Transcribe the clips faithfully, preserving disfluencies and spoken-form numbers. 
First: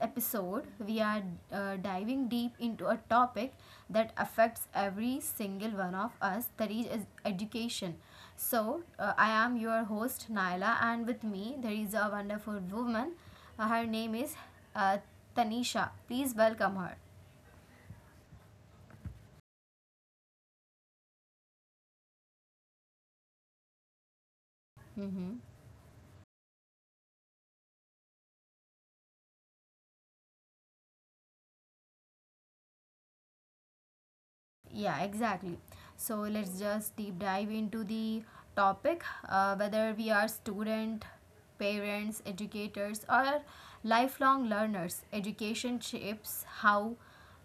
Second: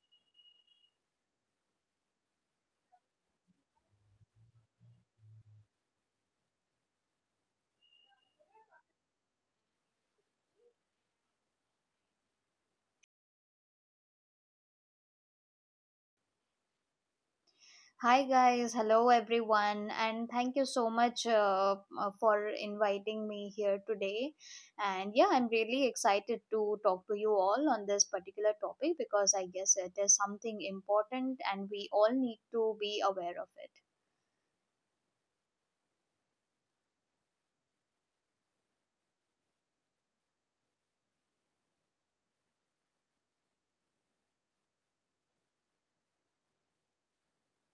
episode. We are uh, diving deep into a topic that affects every single one of us, that is education. So, uh, I am your host, Naila, and with me, there is a wonderful woman. Uh, her name is uh, Tanisha. Please welcome her. Hi guys, hello everyone, and thank you so much uh, uh, for inviting me here today. And yeah, Mm-hmm. I'm really excited to talk to you all on this particular topic because I guess it is something important and we all need to be aware of it. Yeah, exactly. So let's just deep dive into the topic, uh, whether we are student, parents, educators or lifelong learners, education shapes how,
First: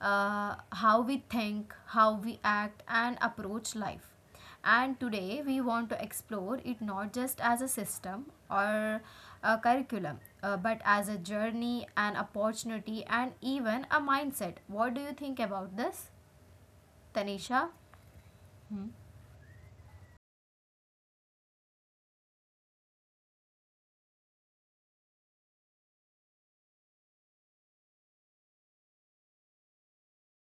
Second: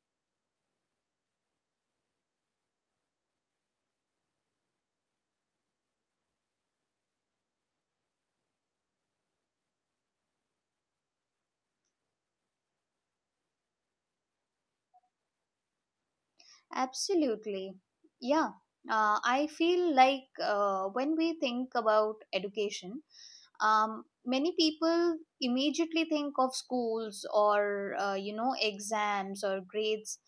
uh, how we think, how we act and approach life. And today we want to explore it not just as a system or a curriculum, uh, but as a journey, an opportunity, and even a mindset. What do you think about this, Tanisha? Absolutely. Yeah, uh, I feel like uh, when we think about education, um, many people immediately think of schools or uh, you know exams or grades,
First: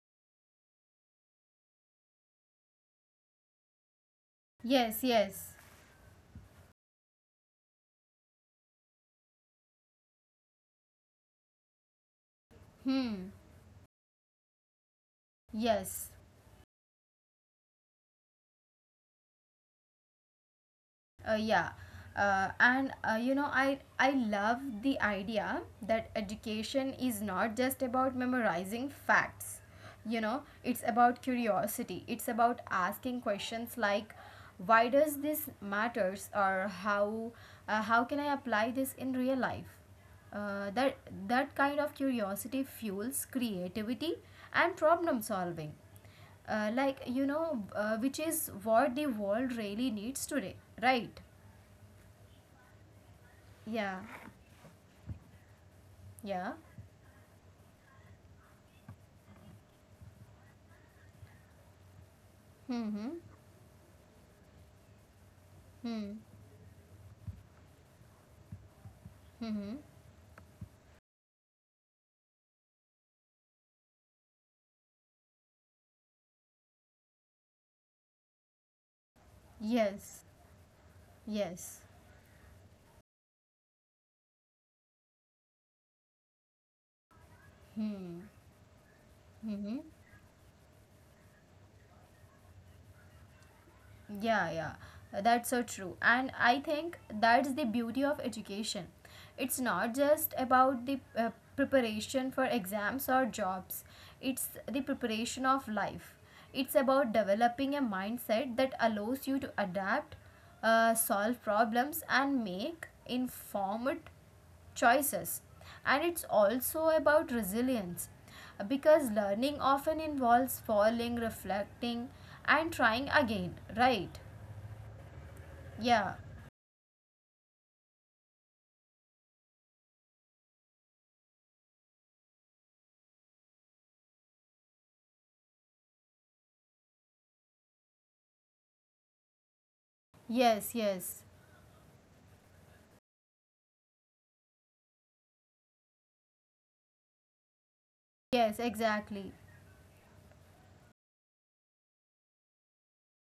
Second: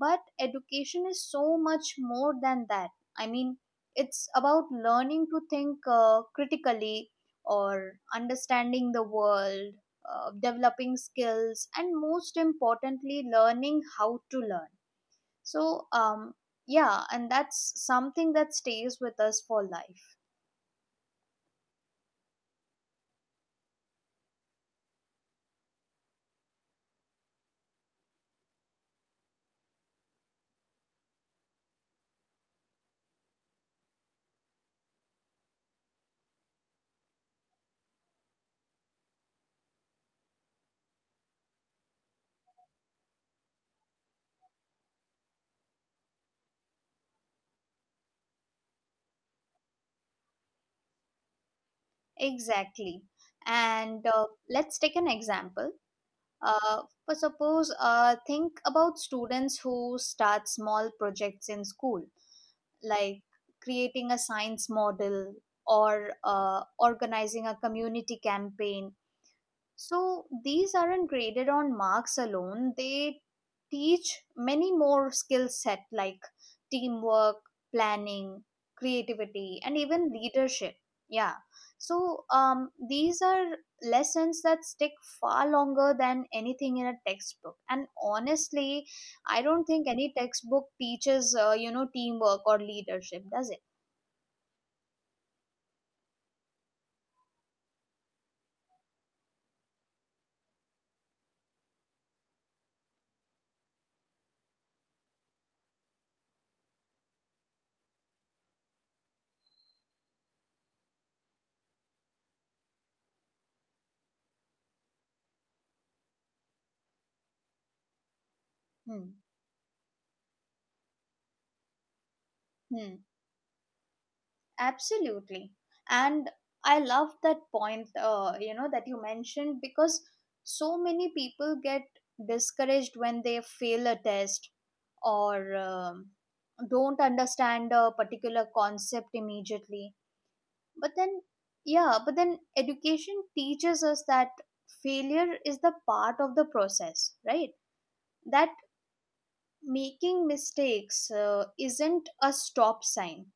but education is so much more than that. i mean it's about Yes, learning to yes. think uh, critically, or understanding the world, uh, developing skills, and most Hmm. importantly learning how to learn. so Yes. um, yeah, and that's something that stays with us for life. Uh, yeah. Uh, and uh, you know, I I love the idea that education is not just about memorizing facts. You know, it's about curiosity. It's about asking questions like, why does this matters, or how, uh, how can I apply this in real life? Uh, that that kind of curiosity fuels creativity and problem solving, uh, like, you know uh, which is what the world really needs today, right? Exactly. Yeah, And uh, let's take an example. yeah. Uh, for suppose, uh, think about students who start small projects in school, Mm-hmm. like creating a science model or Hmm. uh, organizing a community campaign. So these aren't graded on marks alone, they teach many more skill set like teamwork, planning, creativity, and even Yes, leadership. Yeah. yes. So um, these are lessons that stick far longer than anything in a textbook. And honestly, I don't think Mm-hmm. any textbook teaches uh, you know teamwork or leadership, does it? Yeah, yeah, that's so true. And I think that's the beauty of education. It's not just about the uh, preparation for exams or jobs, it's the preparation of life. It's about developing a mindset that allows you to adapt, uh, solve problems, and make informed choices, and it's also about resilience, Hmm. because learning often involves falling, reflecting and Hmm. trying again, right? Absolutely. Yeah. And I love that point, uh, you know, that you mentioned, because so many people get discouraged when they fail a test or um, don't understand a particular concept immediately. Yes, But then, yes, yeah, but then education teaches us that failure is the part of the process, right? That yes, exactly. making mistakes uh, isn't a stop sign,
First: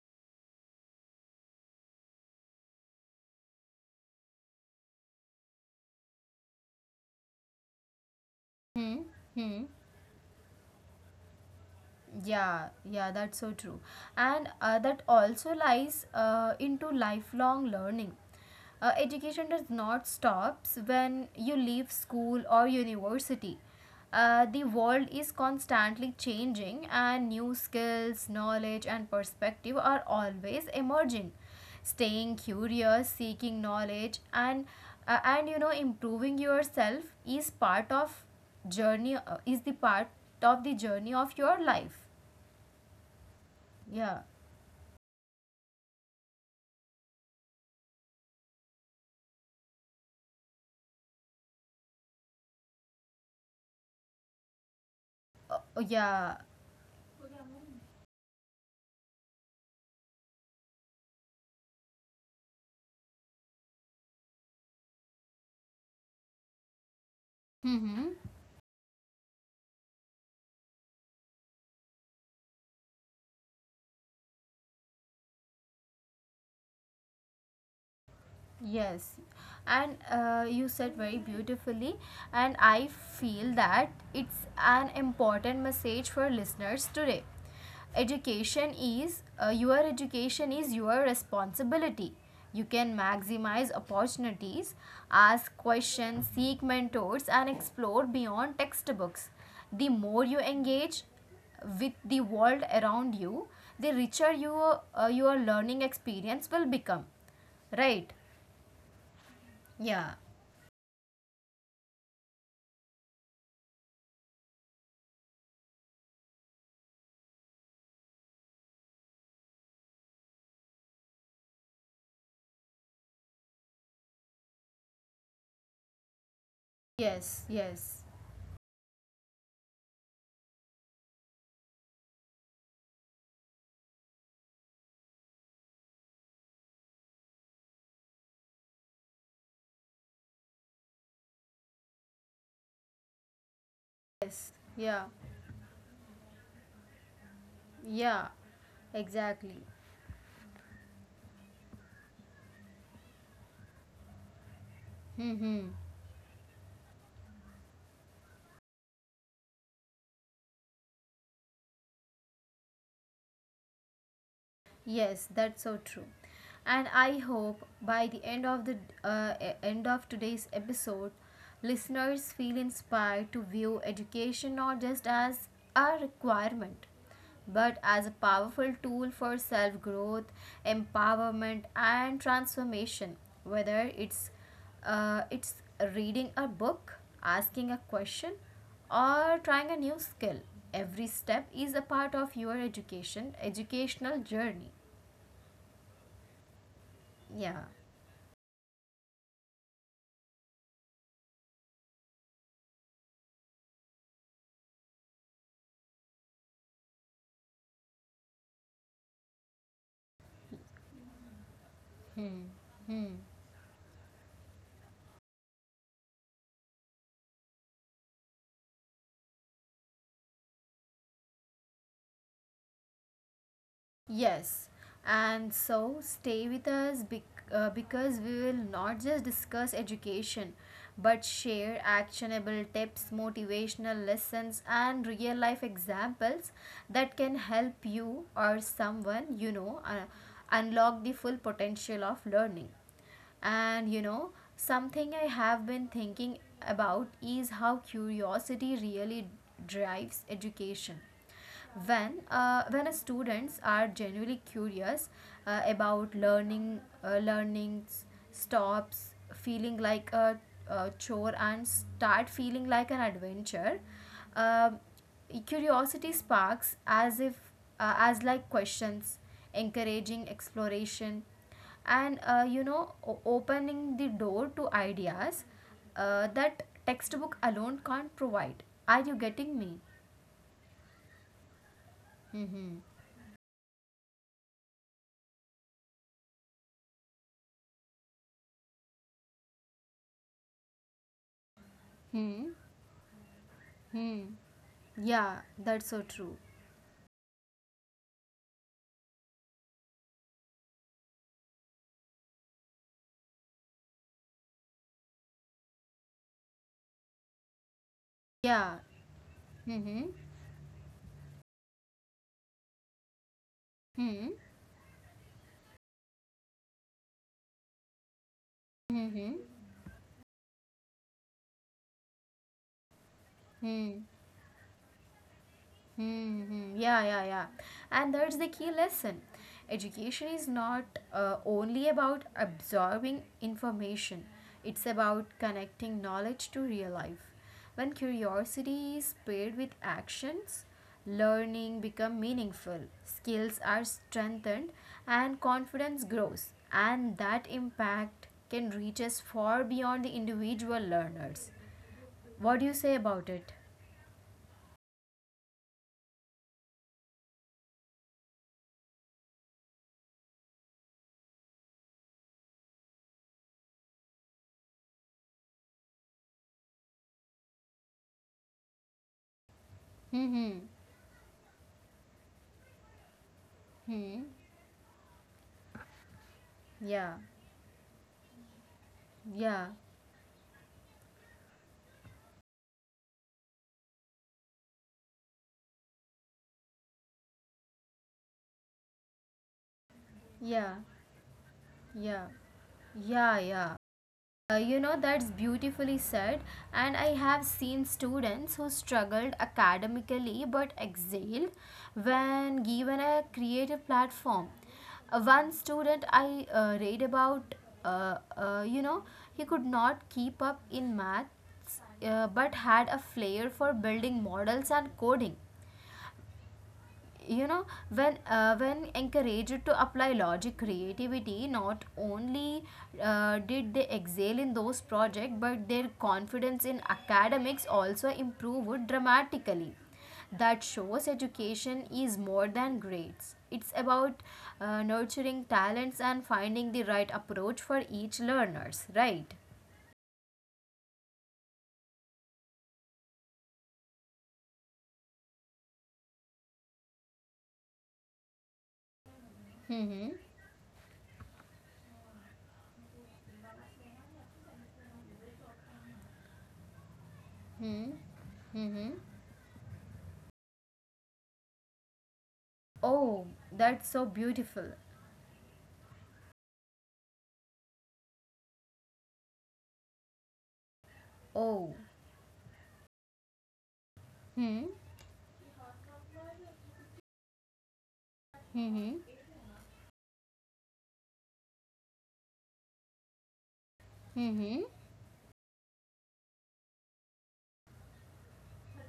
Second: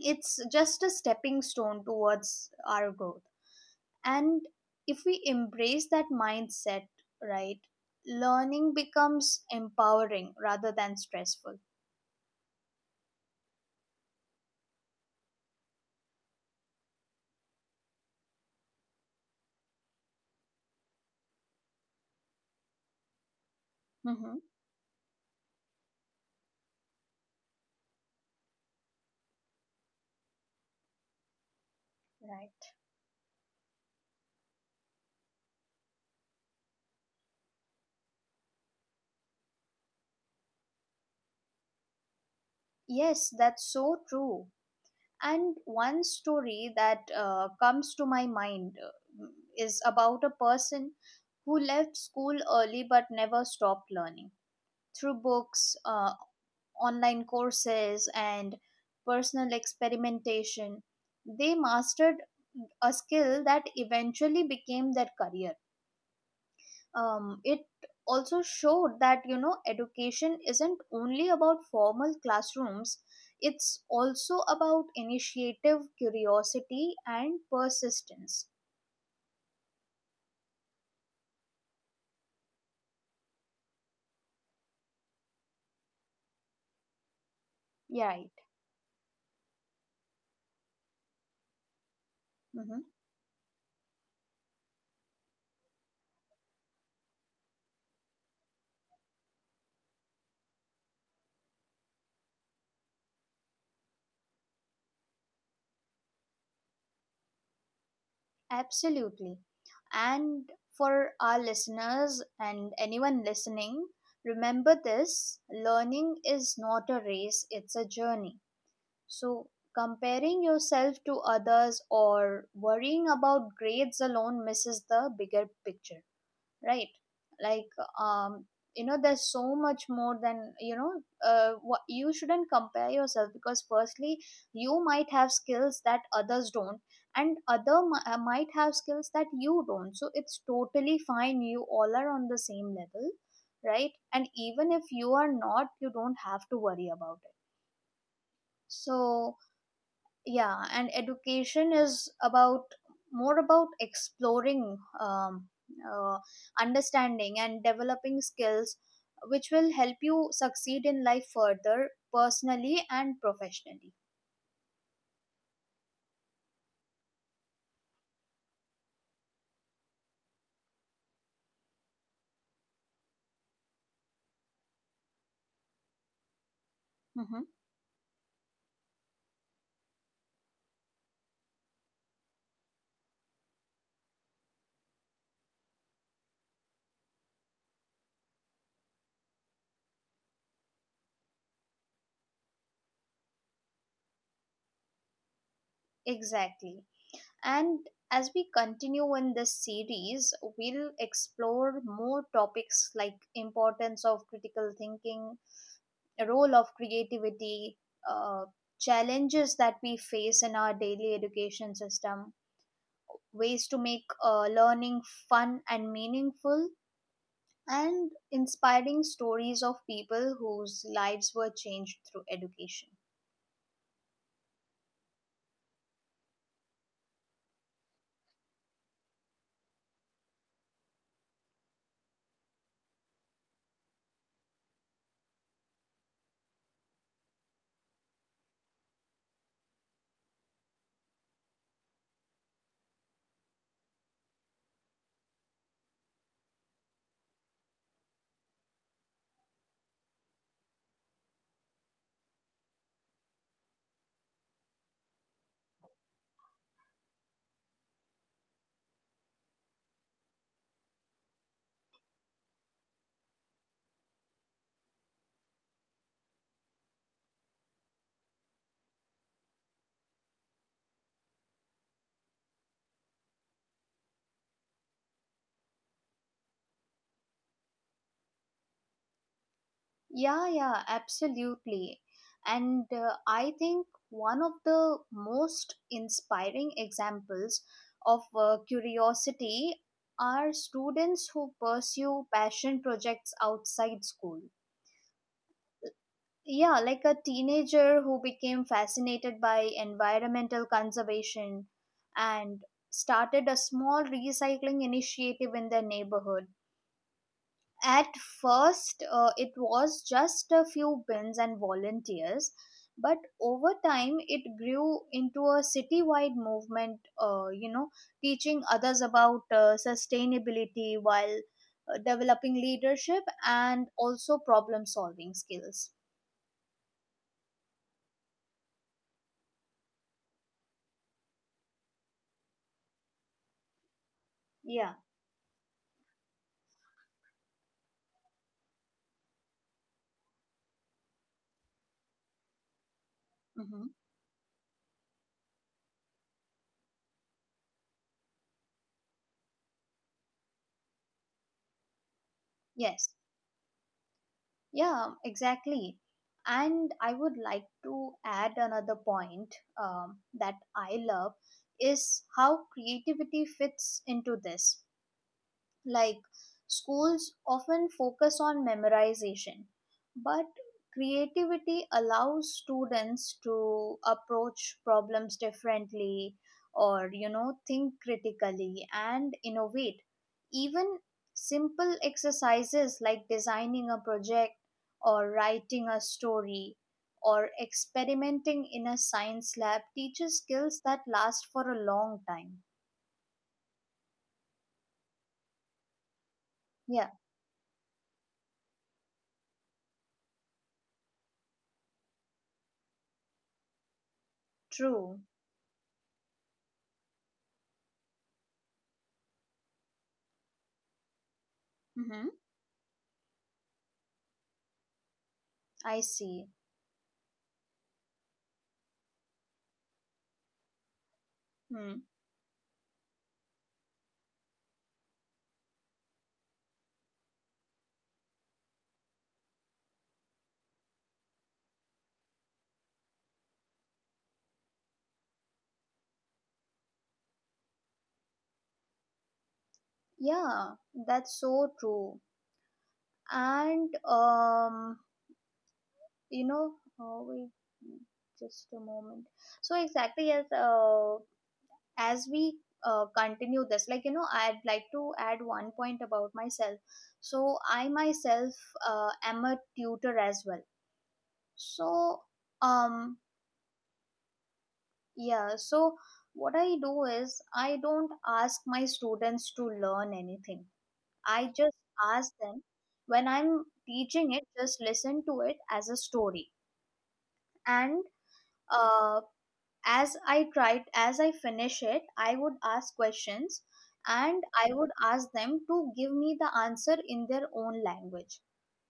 it's just a stepping stone towards our growth. And if we embrace that mindset, right, learning Hmm, becomes hmm. empowering rather than stressful. Yeah, yeah, that's so true. And uh, that also lies uh, into lifelong learning. Uh, education does not stops when you leave school or university. Hmm. Uh, the world is constantly changing and new skills, knowledge and perspective are always emerging. Staying Right. curious, seeking knowledge and, uh, and you know, improving yourself is part of journey, uh, is the part of the journey of your life. Yes, that's so Yeah. true. And one story that uh, comes to my mind uh, is about a person who left school early but never stopped learning through books, Uh, uh, yeah. online courses, and personal experimentation. They mastered a skill that eventually became their career. Um, it Mm-hmm. also showed that you know education isn't only about formal classrooms, it's also about initiative, curiosity, and persistence. Yes, and uh, you said very beautifully, and I feel that it's an important message for listeners today. Yeah, right. Education is uh, your education is your responsibility. You Mhm. can maximize opportunities, ask questions, seek mentors, and explore beyond textbooks. The more you engage with the world around you, the richer your, uh, your learning experience will become, right? Absolutely. Yeah. And for our listeners and anyone listening, remember this: learning is not a race, it's a journey. So, comparing yourself to others or worrying about grades alone misses the bigger picture, right? Yes. Like Yes. um you know there's so much more than you know uh, what. You shouldn't compare yourself, because firstly you might have skills that others don't, and other mi- uh, might have skills that you don't, so it's totally fine, you all are on the same level. Right, and Yes. even if Yeah. you are not, you don't have to worry about it. Yeah. So Exactly. yeah, and education is about more about exploring, Hmm. um, uh, understanding, and developing skills which will help you succeed in life further personally and professionally. Yes, that's so true. And I hope by the end of the, uh, e- end of today's episode, listeners feel inspired to view education not just as a requirement, Hmm. but as a powerful tool for self-growth, empowerment, and transformation. Whether it's, uh, it's reading a book, asking a question, or trying a new skill, every step is a part of your education educational journey. Exactly. Yeah. And as we continue in this series, we'll explore more topics like importance of critical thinking, role of creativity, uh, challenges that we face in our daily education Hmm. system, Hmm. ways to make uh, learning fun and meaningful, and inspiring stories of people whose lives were changed through education. Yes. And so stay with us, bec- uh, because we will not just discuss education but share actionable tips, motivational lessons, and real life examples that can help you or someone you know, uh, unlock the full potential of learning. And you know, something I have been thinking about is how curiosity really drives education. When, uh, when students are genuinely curious, uh, about learning, uh, learnings stops feeling like a, a chore and start feeling like an adventure. Um curiosity sparks as if, uh, as like questions, encouraging exploration and, uh, you know, o- opening the door to ideas, uh, that textbook alone can't provide. Are you getting me? Yeah, yeah, absolutely. Mm-hmm. And uh, I think one of the most inspiring examples of uh, curiosity are students who pursue Hmm. passion projects outside Hmm. school. Yeah, that's so true. Yeah, like a teenager who became fascinated by environmental conservation and started a small recycling initiative in their neighborhood. At Yeah. first, uh, it Mm-hmm. was just a few bins and volunteers, but over time, Hmm. it grew into a citywide movement, uh, you know, teaching others Hmm. Hmm. about uh, sustainability while uh, developing leadership and Hmm. also problem solving skills. Mm-hmm. Yeah, yeah, yeah. And that's the key lesson. Education is not, uh, only about absorbing information, it's Yeah. about connecting knowledge to real life. When curiosity is paired with actions, learning become meaningful, skills are Mm-hmm. strengthened, and confidence grows. And that impact can reach us far beyond the individual learners. What do you say Yes, about it? yeah, exactly. And I would like to add another point um, that I love is how creativity fits into this. Like schools often focus on memorization, but Mm-hmm. creativity allows students to Hmm. approach problems differently or Yeah. you know think critically and Yeah, innovate. Even simple exercises like designing a project or writing a story or experimenting in a science lab teaches yeah, skills that last for a long yeah. time. Yeah, yeah. Uh, you know, that's beautifully said. And Yeah, I have seen students who struggled academically but excelled when given a creative platform. true. Uh, one student I uh, read about, uh, uh, you know, he could not keep up in maths, Mm-hmm. uh, but had a flair for building models and coding. I see. You know, when, uh, when encouraged to apply logic creativity, not Hmm. only uh, did they excel in those projects, but their confidence in academics also improved dramatically. That shows education is more than grades, it's about, uh, nurturing talents and finding the right approach for each learners, right? Yeah, that's so true. And um, you know, oh, wait, mm, just a moment. So Hmm, exactly as uh, as we uh, continue this, like you know, I'd like to add one point about myself. So hmm, I myself hmm. uh, am a tutor as well. So um, Oh, that's so beautiful. yeah. So what I do is I don't ask my students to learn anything. I Oh. just ask them, when I'm teaching it, Hmm, just listen to it as a story. And hmm, uh, as I tried, as I finish it, I would ask questions, and hmm. I would ask them to give me the answer in their own language.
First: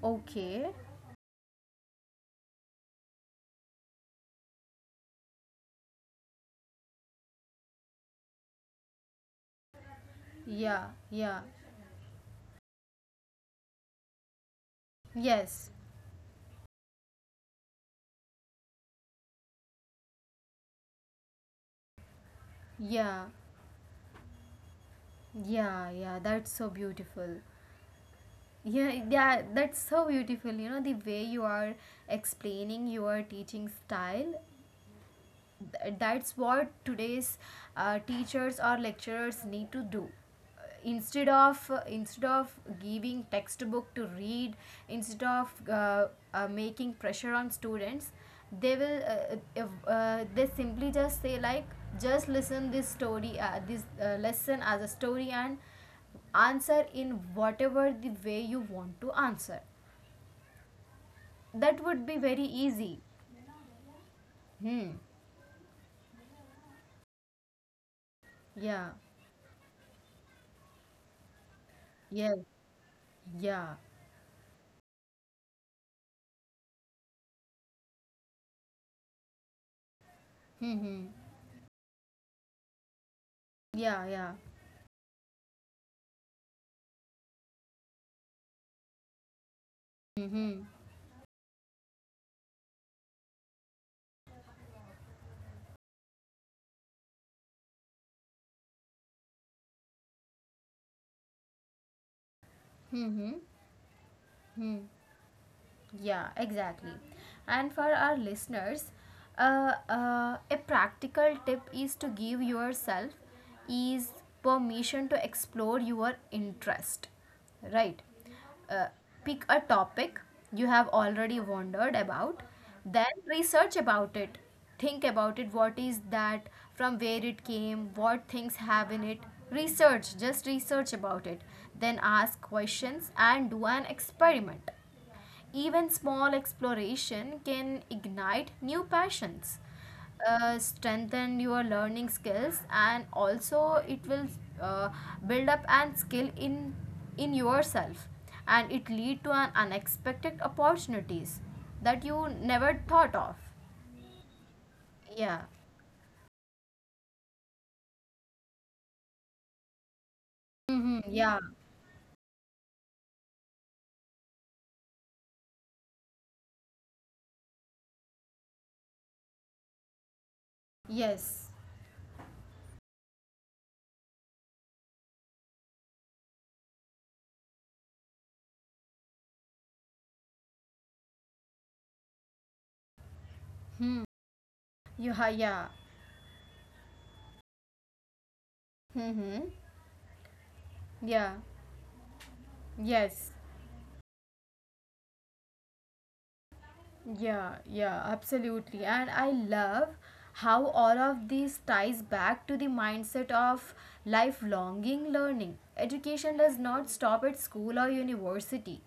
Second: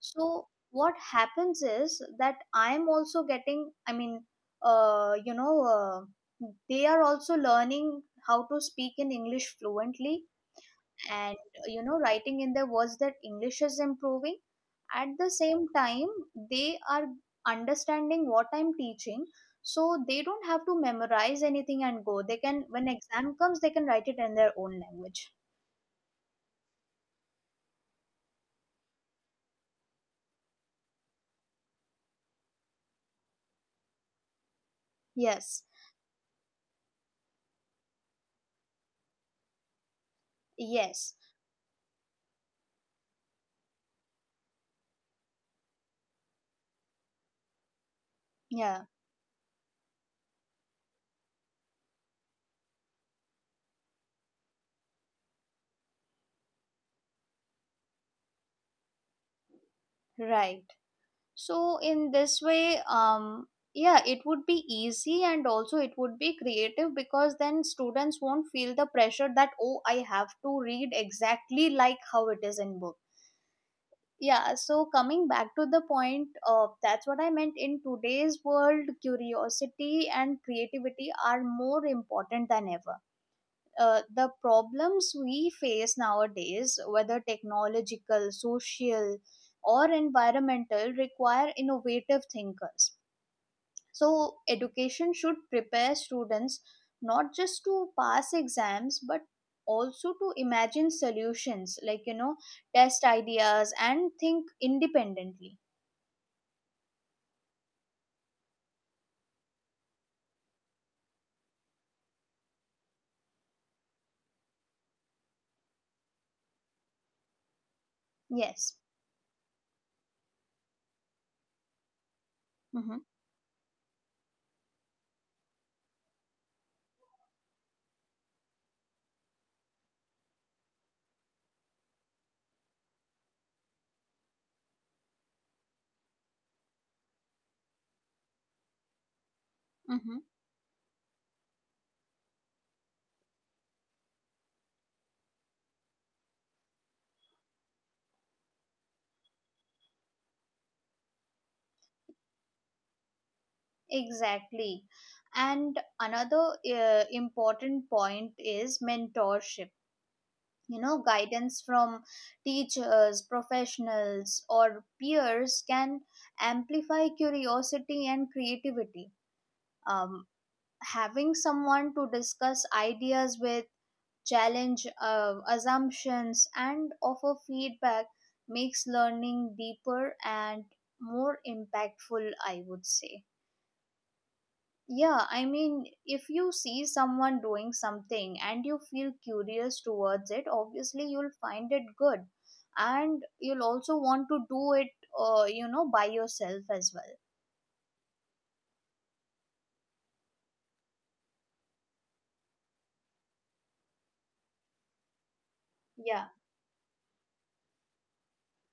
So, Okay. what happens is that I'm also getting, I mean, uh, you know, uh, they are also learning how to speak in English fluently, Yeah, and yeah. you know writing in there was that English is improving. At the same Yes. time, they are understanding what I'm teaching, so they don't have to memorize anything and go, they can, when Yeah. exam comes, they can write it in their own language. Yeah, yeah. That's so beautiful. Yeah, yeah, that's so beautiful. You know, the way you are explaining your teaching style, Yes, that's what today's, uh, teachers or lecturers need to do. Uh, yes, Instead of uh, instead of giving textbook to read, instead of, uh, uh, making pressure on students, they yeah, will, uh, uh, if, uh, they simply just say like, just listen this story, uh, this, uh, lesson as a story and answer in whatever the way you want to answer. right. That So would be in very this way, easy. um yeah it would be Hmm. easy, and also it would be creative, because then students won't Yeah, feel the pressure that, oh, I have to read exactly like yeah, how it is in book. yeah. Yeah, so coming back to the point, uh, that's what I meant. In today's world, curiosity and Hmm, hmm. creativity are more important than ever. Yeah, Uh, yeah. The problems we face nowadays, whether technological, social, or Mm-hmm. environmental, require innovative thinkers. So, education should prepare students not just to pass exams but also to imagine solutions, like you know, test Mm-hmm. ideas and think independently. Yeah, exactly. And for our listeners, uh, uh, a practical tip is to give yourself is permission to explore your interest, right? Uh, Yes. pick a topic you have already wondered about, Mm-hmm. then research about it. Think about it. What is that? From where it came? What things have in it? Research. Just research about it. Then ask questions and do an experiment. Even small exploration can ignite new passions, Mm-hmm. uh, strengthen your learning skills, and also it will, uh, build up and skill in in yourself, and it lead to an unexpected opportunities that you never thought of. Exactly. Yeah. And another uh, important point is mentorship. You Mm-hmm. know, Yeah. guidance from teachers, professionals, or peers can amplify curiosity and creativity. um, Yes. Having someone to discuss ideas with, challenge uh, assumptions, and offer feedback makes learning deeper and more impactful, I would say. Hmm. You ha. Yeah, I Yeah. mean, if you see someone doing something and you feel Mm-hmm. curious towards it, obviously Yeah. you'll find it good, Yes. and you'll also want to do it, uh, you know, by yourself as well. Yeah, yeah, absolutely. And I love how all of this ties back to the mindset of lifelonging learning. Education Yeah, does not stop at school or university,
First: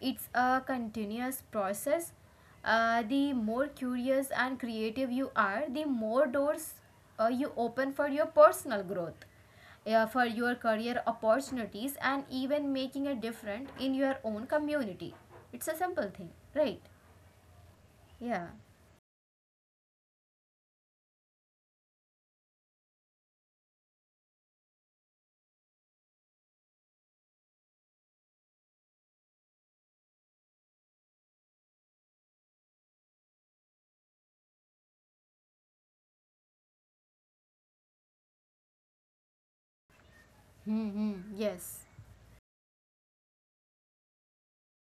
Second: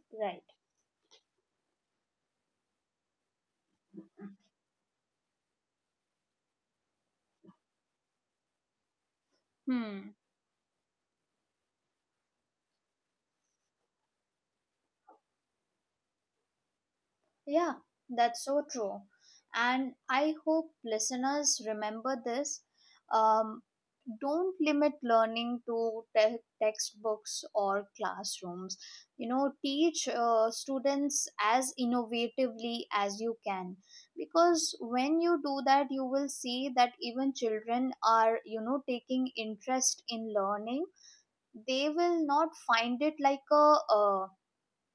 it's right. a continuous process. Uh, the more curious and creative you are, the more doors, uh, you open for your personal growth, uh, Hmm. for your career opportunities, and even making a difference in your own community. It's a simple thing, right? Yeah, that's Yeah. so true. And I hope listeners remember this. Um, don't limit learning to te- textbooks or classrooms. You know, teach uh, students as innovatively as you can. Because when you do that, you will see that even children are, you know, taking interest in learning. Hmm. Hmm. Yes. They will not find it like a, uh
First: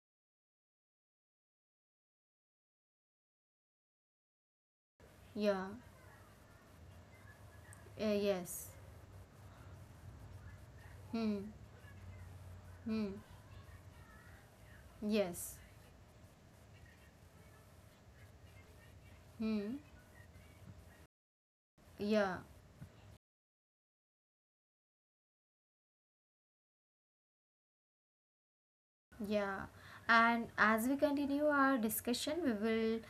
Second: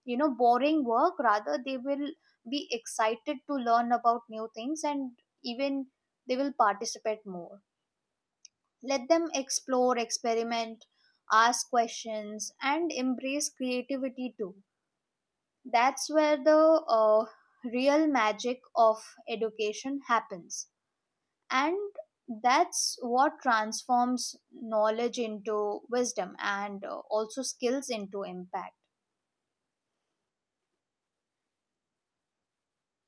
you know, boring work, rather they will be excited to learn about new things, and Yeah. even they will participate more. Eh, yes. Let them explore, experiment, Hmm. ask questions, and Hmm. embrace creativity too. Yes. That's where the uh, real magic of Hmm. education happens, and Yeah. that's what transforms knowledge into wisdom, and uh, also skills into impact. Yeah, and as we continue our discussion, we will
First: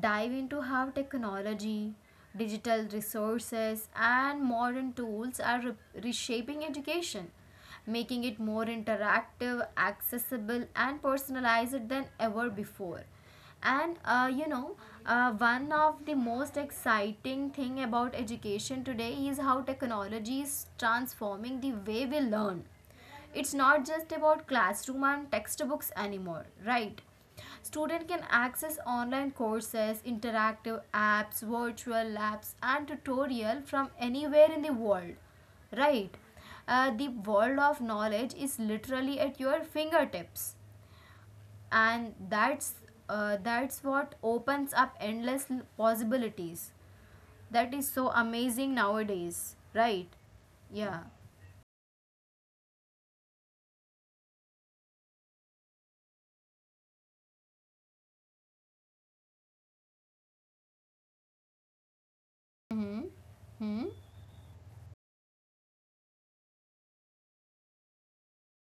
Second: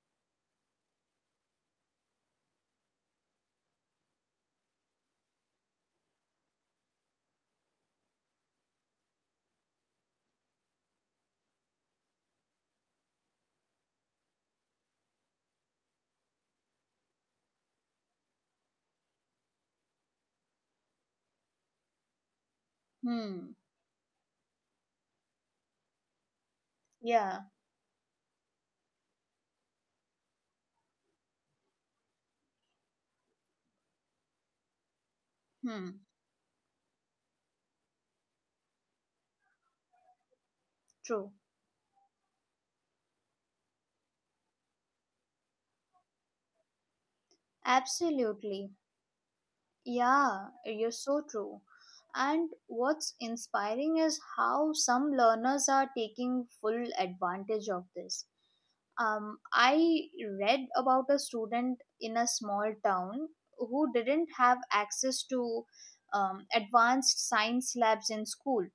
dive into how technology, digital resources, and modern tools are re- reshaping education, making it more interactive, accessible, and personalized than ever before. And uh, you know, uh, one of the most exciting thing about education today is how technology is transforming the way we learn. Hmm. It's not just about classroom and textbooks anymore, right? Yeah. Student can access online courses, interactive apps, virtual labs and tutorial from anywhere in the world, Hmm. right? Uh, the world of knowledge is literally at your fingertips, True. and that's, uh, that's what opens up endless l- possibilities, that is so Absolutely. amazing nowadays, right? Yeah, you're Yeah. so true. And what's inspiring is how some learners are taking full advantage of this. Um, I read about a student in a small Mm-hmm. town who Mm-hmm. didn't have access to um, advanced science labs in school.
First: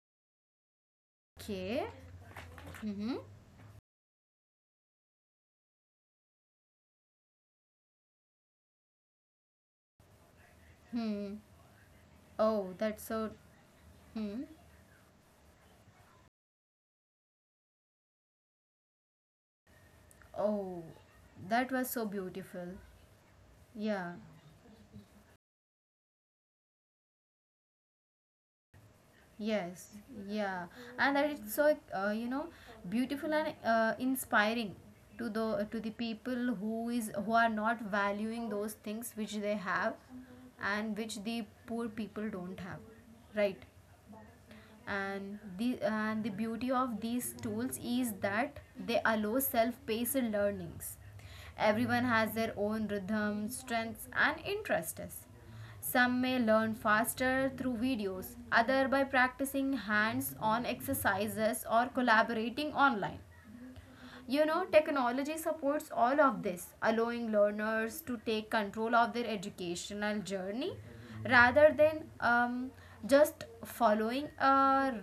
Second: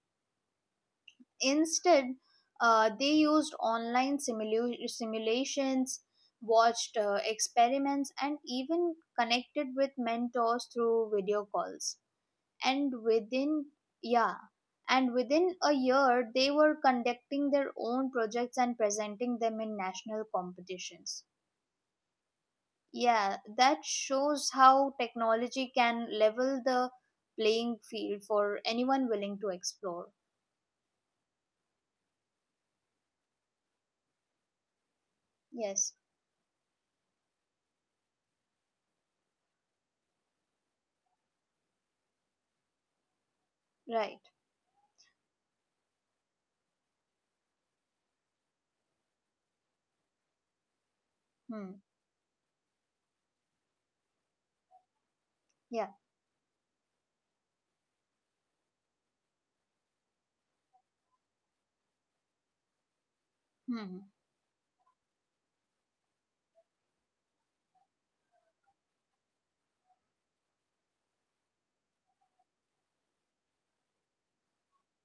Okay. Instead, uh, they Mm-hmm. used online simulu- simulations, watched uh, experiments, and even connected with mentors through Hmm. video calls. Oh, that's And so. within, yeah, Hmm. and within a year, they were conducting their own projects and presenting them in national Oh, competitions. that was so beautiful. Yeah, that Yeah. shows how technology can level the playing field for anyone willing to Yes. explore. Yeah. And that it's so, uh, you know, beautiful and, uh, inspiring to the, to the Yes, people who is, who are not valuing those things which they have, and which the poor people don't have. Right. right. And the, and the beauty of these tools is that they allow self-paced learnings. Hmm. Everyone has their own rhythm, strengths and interests. Yeah. Some may learn faster through videos, others by practicing hands-on exercises or collaborating online. Hmm. You know, technology supports all of this, allowing learners to take control of their educational journey rather than, um, just following a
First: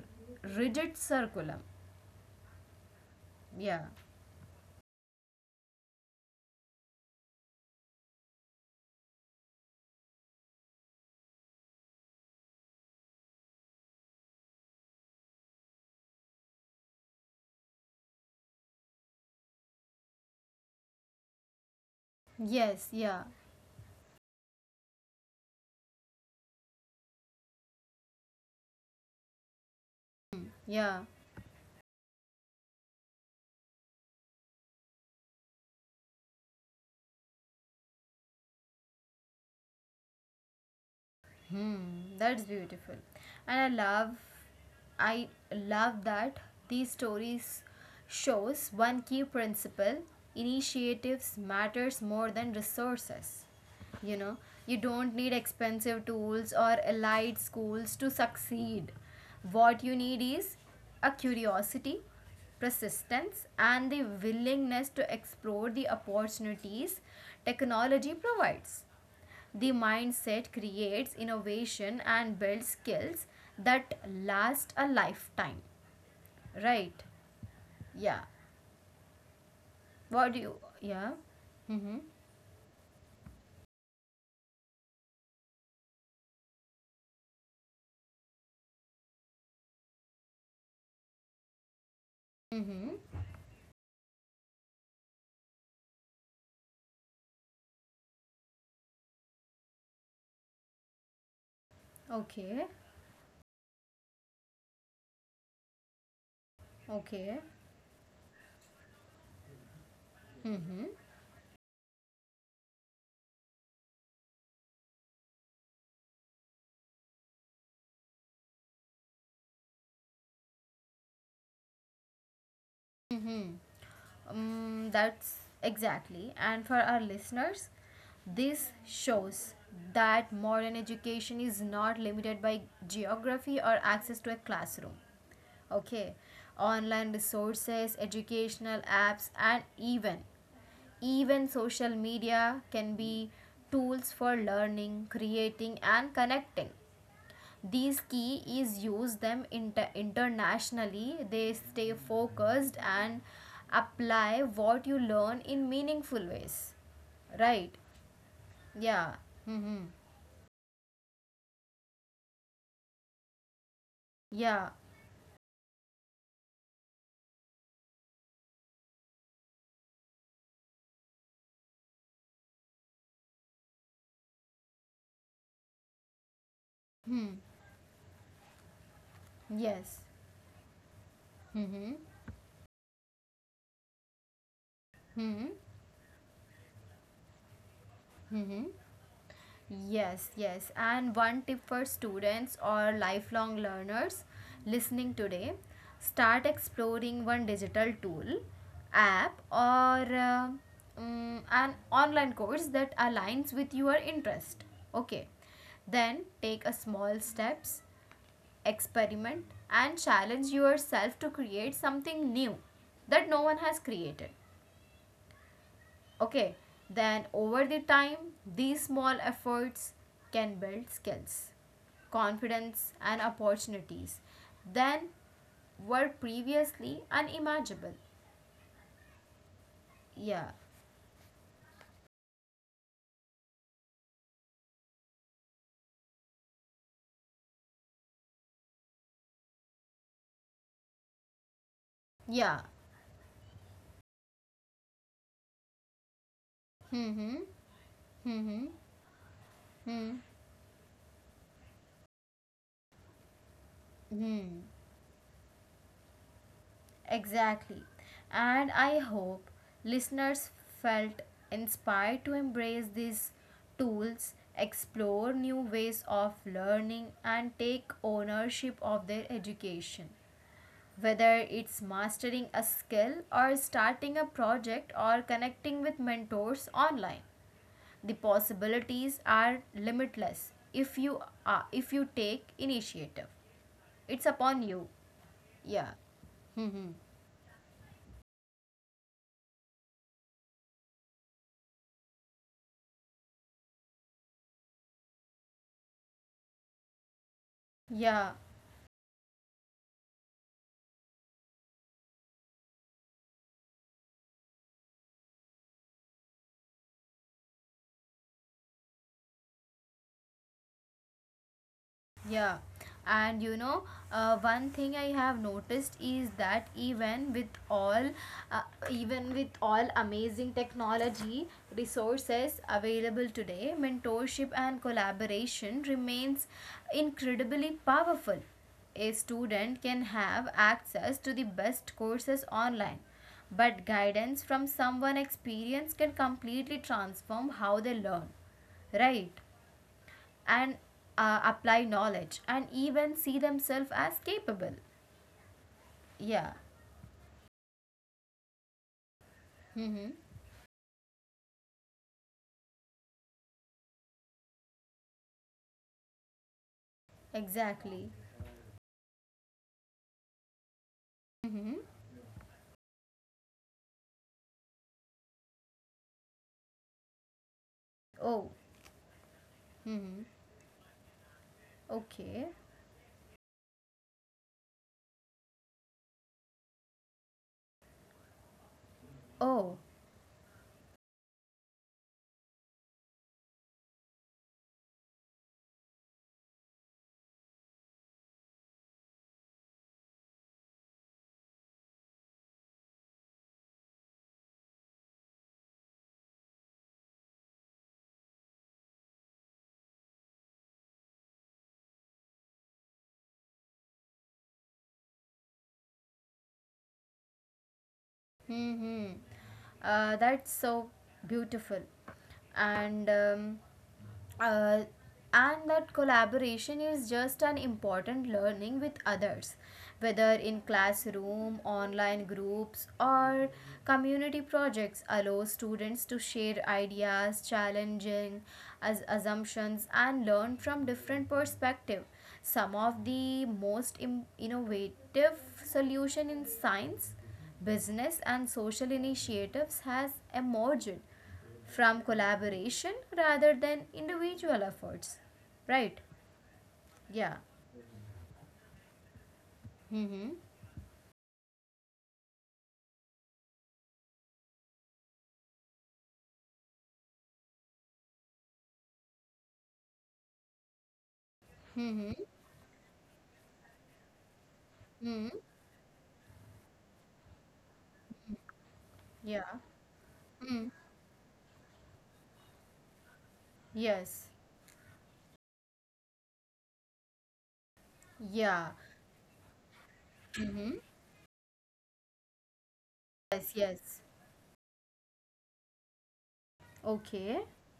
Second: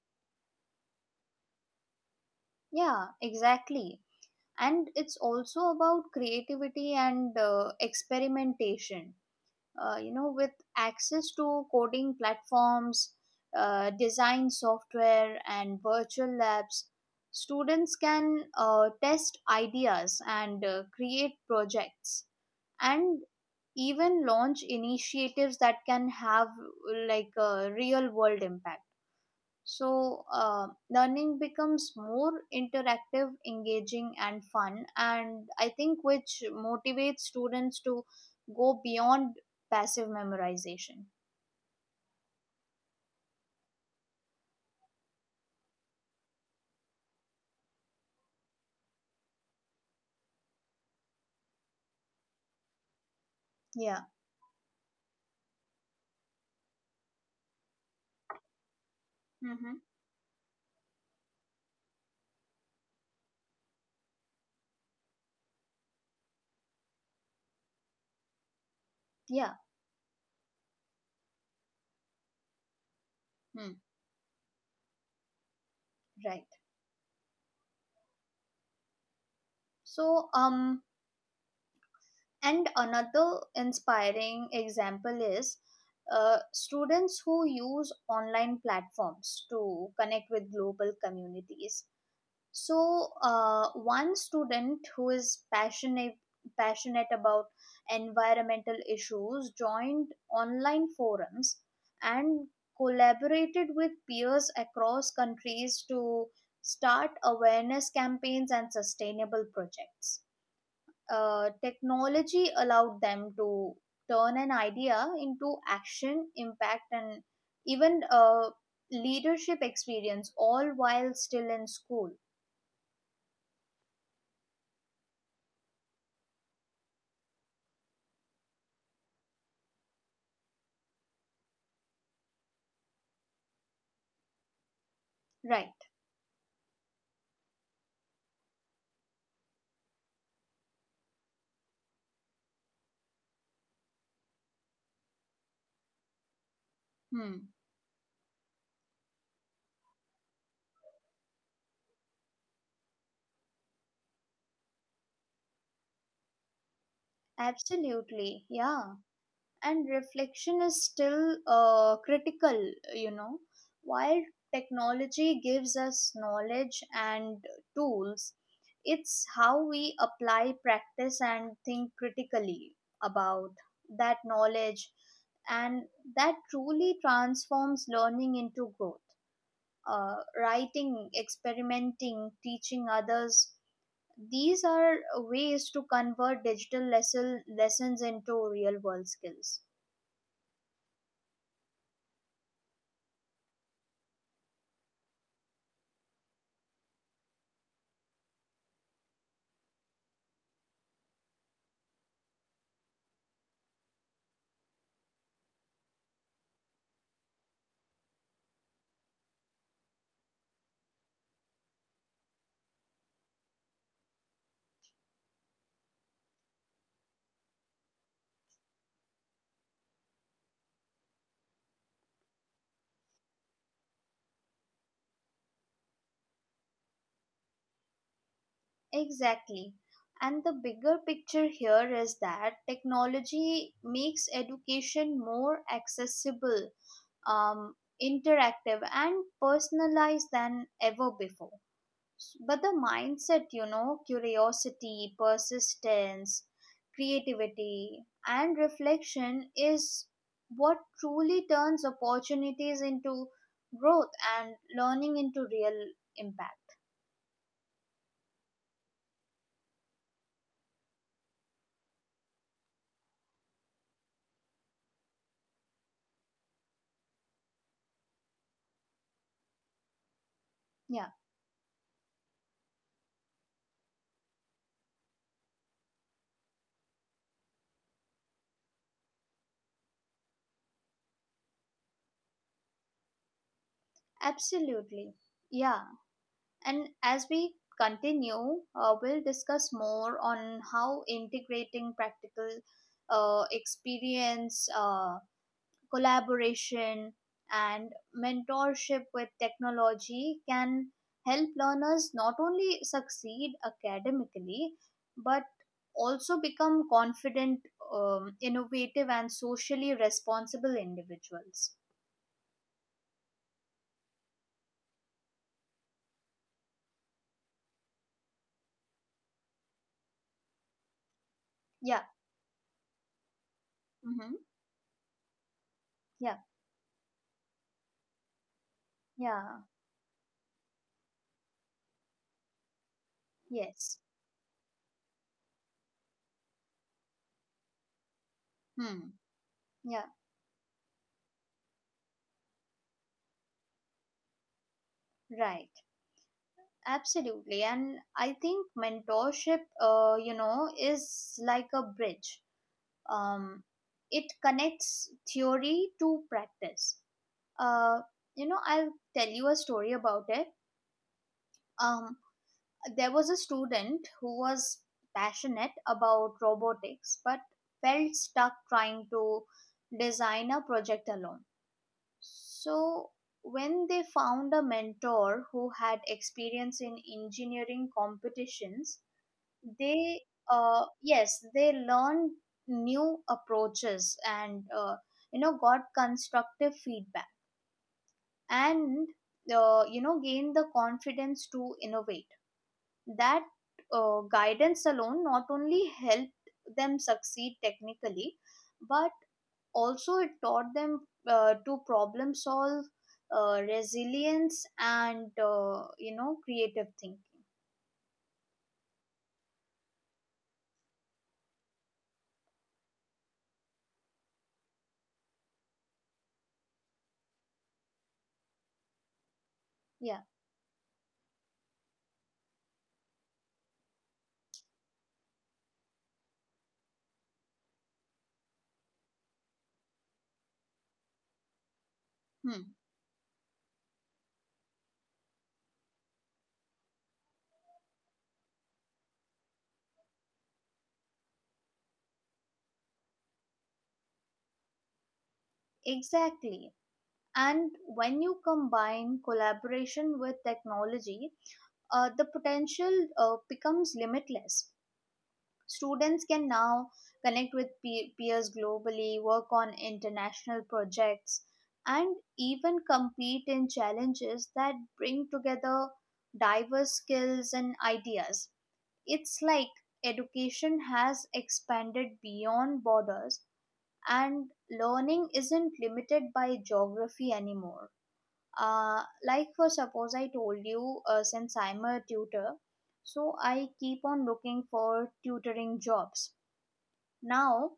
rigid curriculum. Yeah, Yeah. exactly. And it's also about creativity and uh, experimentation. Uh, you know, with access to coding platforms, uh, design software, and virtual labs, students can uh, test ideas and uh, create projects, Yes, and yeah, even launch initiatives that can have like a real world impact. So, uh, yeah. learning becomes more interactive, engaging, and fun, and I think which motivates students to go beyond passive memorization. Hmm, that's beautiful. And I love, I love that these stories shows one key principle, initiatives matters more than resources. Yeah. You know, you don't need expensive tools or elite schools to succeed. Mm-hmm. What you need is a curiosity, persistence and the willingness to explore the opportunities technology provides. Yeah, The mindset creates innovation and builds skills hmm, that last a lifetime. right. Right? Yeah. What So, do you? um, Yeah. and another inspiring example is uh, students who use online platforms to connect with global communities. So, Mm-hmm. uh, one student who is passionate passionate about environmental issues joined online forums and Okay. collaborated with peers across countries to start Okay. awareness campaigns and sustainable projects. Mm-hmm. Uh, technology allowed them to turn an idea into action, impact, and even uh, leadership experience, all while still in school. Mm-hmm. Um, that's exactly. And for our listeners, this shows that modern education is not limited by geography or access to a classroom. Right. Okay, online resources, educational apps, and even even social media can be tools for learning, creating, and connecting. Hmm, These key is use them inter- internationally, they stay focused and apply what you learn in meaningful ways, right? absolutely, yeah. Yeah. Mm-hmm. And reflection is still uh, critical, you know. While Yeah. technology gives us knowledge and tools, it's how we apply, practice, and think critically about that knowledge, and that truly transforms learning into growth. Yes. Uh, Writing, experimenting, teaching others: these are Mm-hmm. ways to convert digital lesson, lessons into Mm-hmm. real world skills. Yes, yes. And one tip for students or lifelong learners listening today, start exploring one digital tool, app, or, uh, mm, an online course that aligns with your interest. Okay. Then take a small steps, experiment, and challenge yourself to create something new that no one has created. Okay, then over the time, these small efforts can build skills, confidence, and opportunities then were previously unimaginable. Exactly. Yeah, And the bigger picture here is that technology makes education more accessible, um, interactive, and personalized than ever before. yeah. But the mindset, you know, curiosity, persistence, Hmm, hmm, creativity, hmm, and reflection is hmm, hmm. what truly turns opportunities into growth and Hmm. learning into real impact. Exactly. And I hope listeners felt inspired to embrace these tools, explore new ways of learning, and take ownership of their education. Yeah, Whether it's mastering a skill or starting a project or connecting with mentors online, the possibilities are limitless if you are, if you take initiative. It's upon you. absolutely, yeah. Yeah. And as we continue, uh, we'll discuss more on how integrating practical uh, experience, uh, collaboration, and Yeah. mentorship with technology can help learners not only succeed academically but also become confident, um, innovative, and socially responsible individuals. Yeah, and you know, uh, one thing I have noticed is that even with all, uh, even with all amazing technology Yeah. resources available today, Mm-hmm. mentorship and collaboration Yeah. remains incredibly powerful. A Yeah. student can have access to the best courses online, but Yes. guidance from someone experienced can completely transform how they learn, Hmm. right, Yeah. and uh, apply knowledge and even see themselves as capable. Right. Yeah. Absolutely. And I think mentorship, Mm-hmm. uh, you know, is like a bridge um, it connects theory to practice. Uh, Exactly. you know, I'll tell you a story about it. Mm-hmm. Um, there was a student who was passionate about robotics but felt Oh. stuck trying to Mm-hmm. design a project alone. Okay. So, when they found a mentor who had experience in engineering competitions, Oh. they, uh, yes, they learned new approaches and uh, you know got constructive feedback, and uh, you know gained the confidence to innovate. That uh, guidance alone not only helped them succeed technically but also it taught them uh, to problem solve, uh, resilience, and uh, you know creative thinking. Mm-hmm. Uh, that's so beautiful. And um, uh, and that collaboration is just an important learning with others, Yeah. whether in classroom, online groups, or community projects allow students to share ideas, challenging as assumptions, and learn from different perspective. Some Hmm. of the most im- innovative solution in science, business and social initiatives has emerged from collaboration rather than individual efforts. Right? Exactly. Yeah. And when you combine collaboration Mm-hmm. with technology, uh, the potential uh, becomes limitless. Students can now connect with pe- peers globally, work on international projects, Mm-hmm. and even compete in challenges that bring Mm-hmm. together diverse skills and ideas. Yeah. It's like Mm. education has expanded beyond borders, Yes. and learning isn't limited by geography anymore. Yeah. Uh, like for suppose I told Mm-hmm. you, uh, since I'm a tutor, so Yes, I yes. keep on looking for tutoring jobs. Okay. Now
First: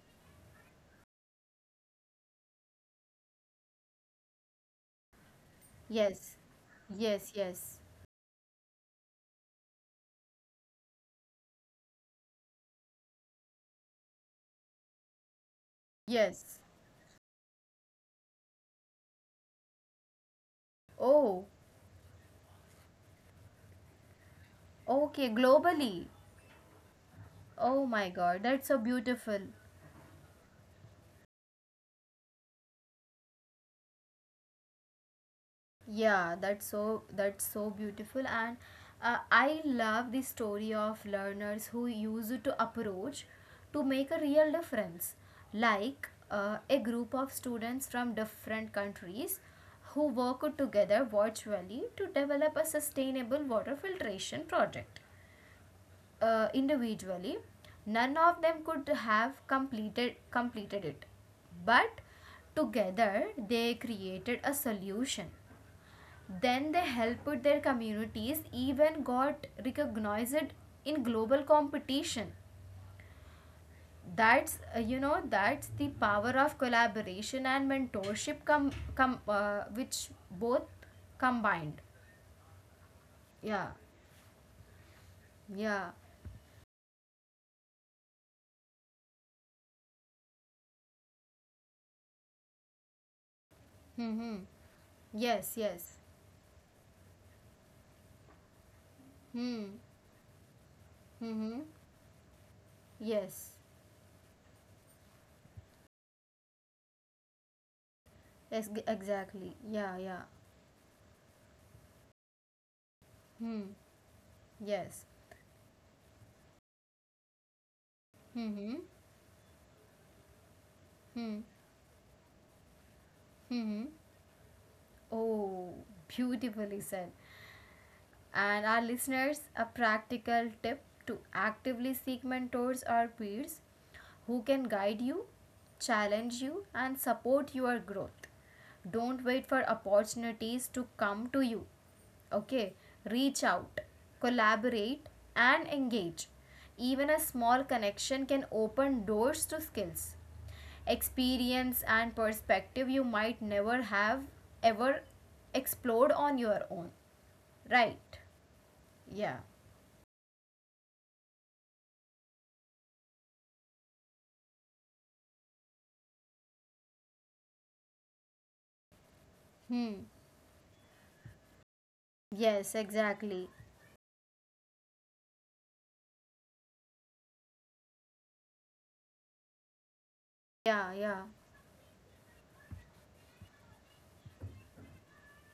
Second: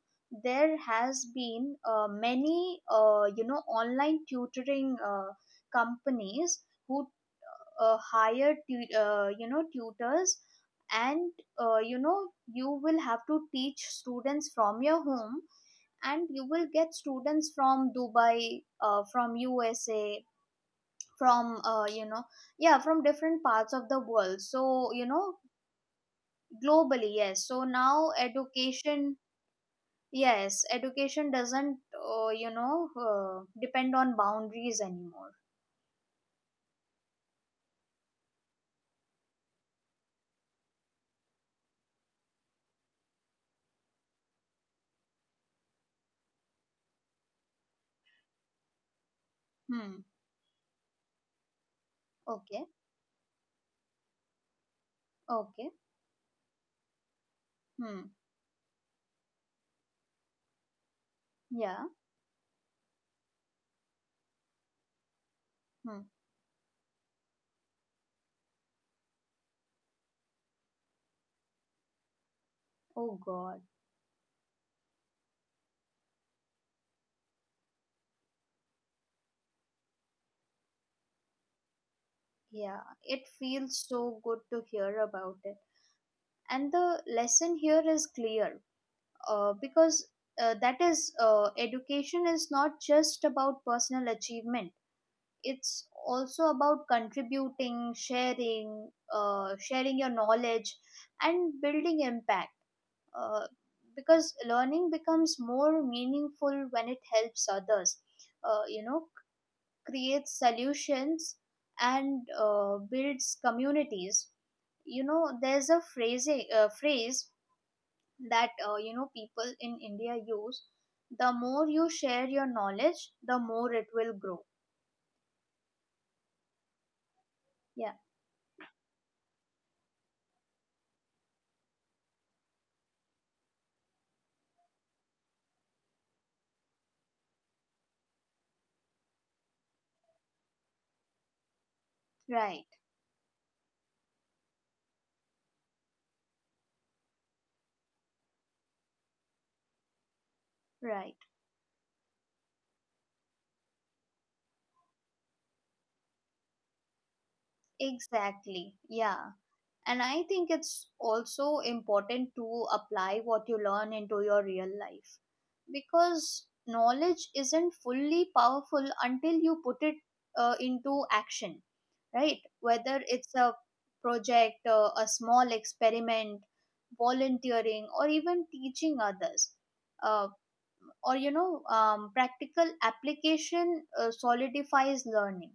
there has been uh, many uh, you know online tutoring uh, Yes. companies who Yes, yes. uh, hire tu- uh, you know tutors, and uh, you know you will have to teach students from your home, and you Yes. will get students from Dubai, uh, from USA, Oh, from, uh, you know yeah, from different parts of the world. So you okay. know Globally. globally. Yes, so Oh now my God. That's so education, beautiful. yes, education doesn't uh, you know uh, depend on boundaries anymore. Yeah, that's so that's so beautiful, and uh, I love the story of learners who use it to approach to make a real difference. Like uh, a group of students from different countries who Hmm. work together virtually to develop Okay. a sustainable water filtration project. Okay. Uh, individually, Hmm. none of them could have completed completed it, Yeah. but together they created a solution, Hmm. then they helped their communities, even got recognized in global competition. Oh God. That's uh, you know that's the power of collaboration and mentorship com, com uh, which both combined. Yeah, it Yeah, feels so good to hear about it. yeah. And the lesson here is clear, uh, because, uh, that is, uh, education is not just about personal Mm-hmm. achievement. Yes, It's yes. also about contributing, sharing uh, Hmm. sharing your knowledge, and Mm-hmm. building impact, uh, Yes. because learning becomes more meaningful when it helps others, uh, Yes. you g- know Exactly. Yeah. Yeah. creates solutions, and uh, builds Hmm. communities. You Yes. know there's a phrase, uh, phrase that uh, Mm-hmm. you know people in India use. The Hmm. more you share your knowledge, the more it Mm-hmm. will grow. Oh, beautifully said. Yeah. And our listeners, a practical tip to actively seek mentors or peers who can guide you, challenge you, and support your growth. Don't wait for opportunities to come to you. Right. Okay, reach out, collaborate, and engage. Even a small connection can open doors to skills, Right. experience, and perspective you might never have ever explored on your own. Right? Exactly. Yeah. Yeah. And I think it's also important to apply what you learn into your real life, because knowledge isn't fully powerful until you put it Hmm. uh, into action, right? Yes, Whether it's exactly. a project, uh, a small experiment, volunteering, or even teaching others. Uh, Yeah, or, yeah. you know, um, practical application uh, solidifies learning,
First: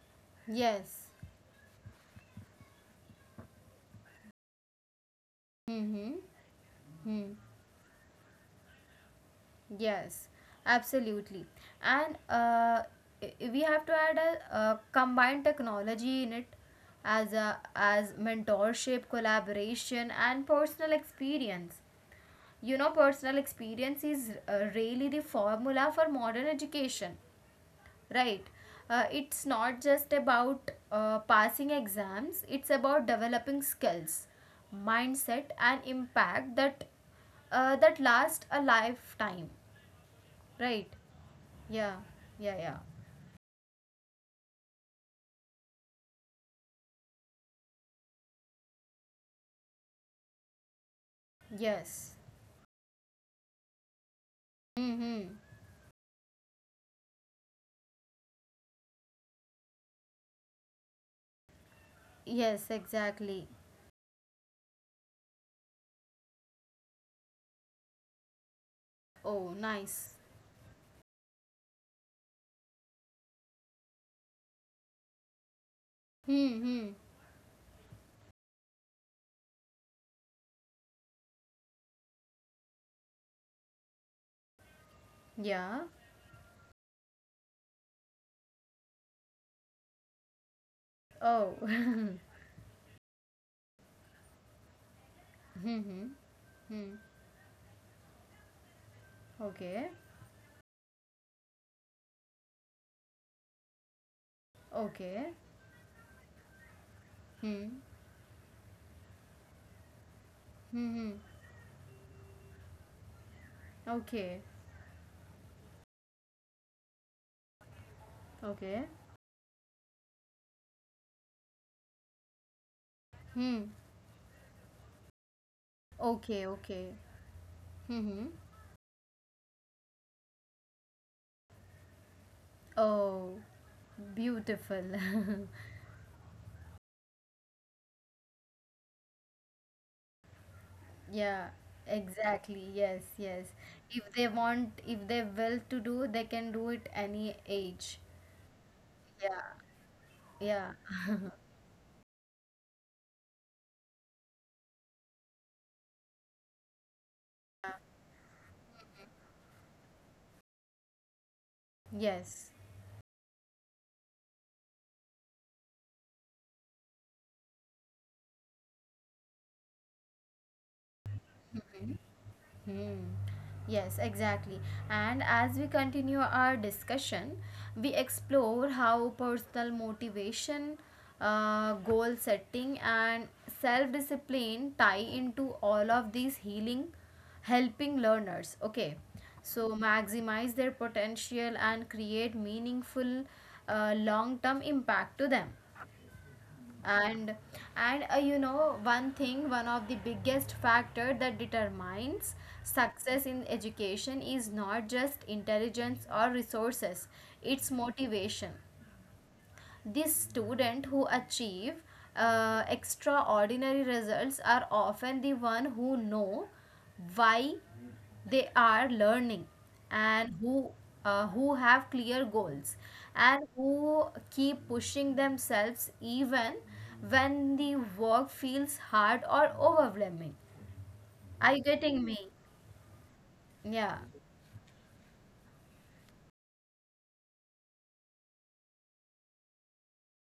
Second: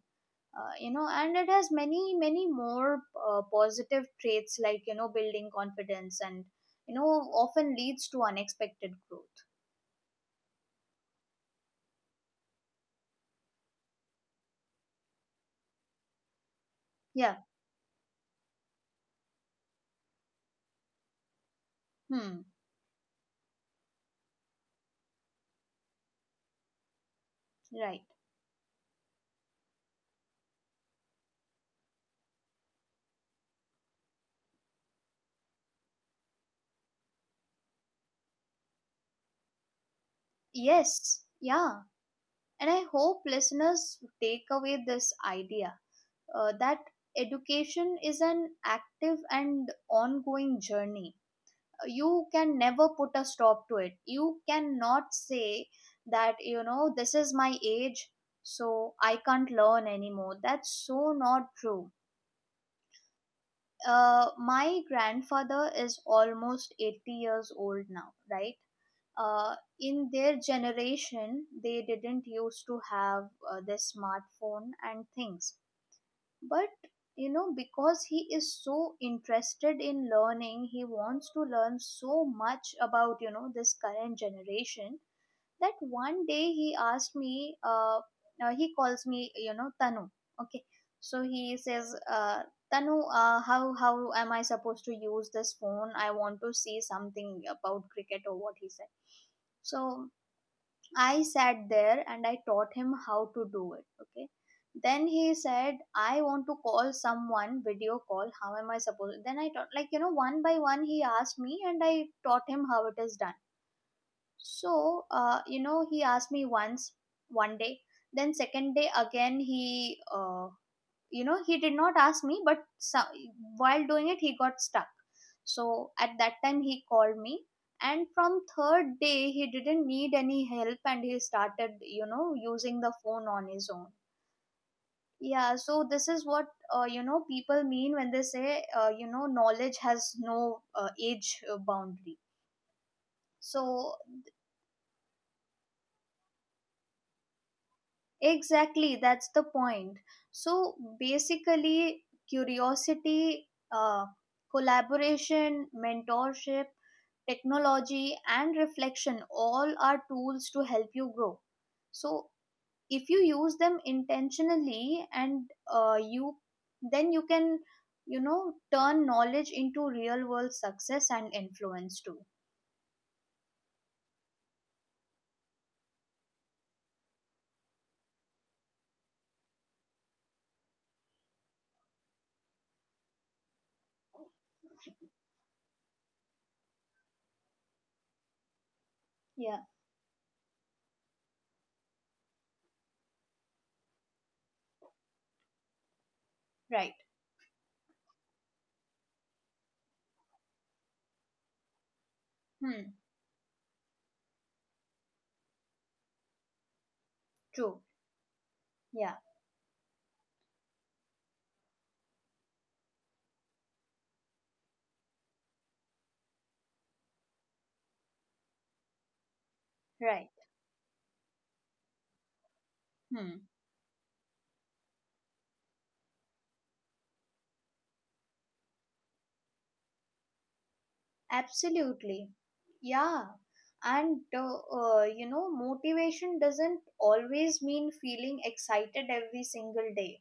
uh, you Yes. know and it has many many more uh, positive traits like you know building Mm-hmm. confidence, and you know Hmm. often leads to unexpected growth. Yes, absolutely. And uh, i- we have to add a, uh combined technology in it as Yeah. a as mentorship, collaboration, and personal experience. Hmm. You know, personal experience is uh, really the formula for modern education. Right. Right. Uh, it's not just about uh, passing exams, it's about developing skills, mindset, and impact that uh, that last a lifetime. Right. Yes. Yeah. Yeah. Yeah. And Yeah. I hope listeners take away this idea, uh, that education is an active and ongoing journey. Yes. You can never put a stop to it, you cannot Mm-hmm. say that, you know this is my age so I can't learn anymore. That's so not true. Yes, exactly. uh, my grandfather is almost eighty years old now, right? Oh, uh, nice. in their generation they didn't used to have uh, this smartphone and things, but Hmm. you know because he is so interested in learning, he wants to learn so much about you know this current generation. That Yeah. one day he asked me, uh, uh he calls me you know Tanu, okay. So he Oh. says, uh Tanu, uh, how how am I supposed to use this phone? Hmm. I want to see Hmm. something about cricket, or what, he said. So Okay. I sat there and I taught him how to do it. Okay. Then Okay. he said, I want to call someone Hmm. video call. How am I supposed to? Then I taught, like, you know, one by one, Hmm. he Hmm. asked me and I taught him how it is done. Okay. So, uh, you know, he asked me once, one day. Then, second Okay. day, again, he uh, you know he did not ask me but so, Hmm. while doing it he got stuck, so at that Okay. time he Okay. called me, and Mm-hmm. from third day he didn't need any help and he started you know using the phone Oh, on his own. beautiful. Yeah, so this is what uh, you know people mean when they say, uh, you know knowledge has no uh, age Yeah, uh, boundary. exactly. Yes, yes. So If they want, if they will to do, they can do it any age. exactly, that's the Yeah, point. yeah. So basically, curiosity, uh, collaboration, mentorship, technology, and reflection all are tools to help you grow. So Yes. if you use them intentionally, and uh, you then you can, you know, turn knowledge into real world success and influence too. Hmm. Yes, exactly. And as we continue our discussion, we explore how personal motivation, uh, goal setting, and self discipline tie into all of these healing, helping learners. Okay, Yeah, so maximize their potential and create meaningful, uh, long term impact to them. right. And and uh, you know one thing one of the biggest factor that determines Hmm, success in education is not just intelligence or resources, it's true. motivation. Yeah, These students who achieve uh, extraordinary results are often the one who know why they are learning right. and who uh, who have clear goals and Hmm. who keep pushing themselves even when the work feels hard or overwhelming. Are you getting me? Absolutely. Yeah. Yeah. And uh, uh, you know, motivation doesn't always mean feeling excited every single day.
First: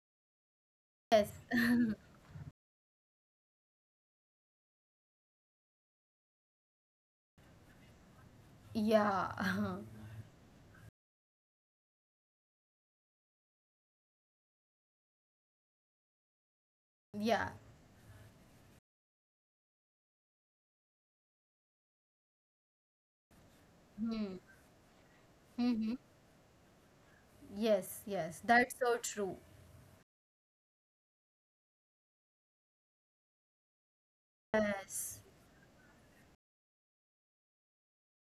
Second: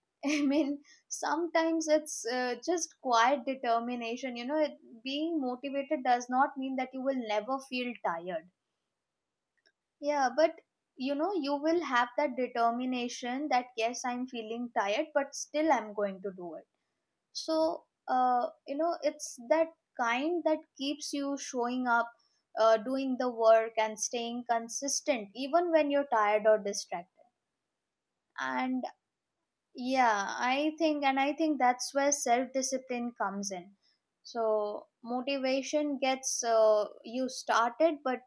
I mean, Yes. sometimes it's uh, just quiet determination. You know, it, being motivated does not mean that you will never feel tired. Yeah. Yeah, but you know, you will have that determination that, yes, I'm feeling tired, but still I'm going to do it. Yeah. So uh, you know it's that kind that keeps you showing up, uh, doing the work and Hmm. staying consistent even when Hmm. you're tired or distracted. Yes. Yes. That's And, so true. yeah, i think and i think that's where self discipline comes in. So Yes. motivation gets uh, you started, but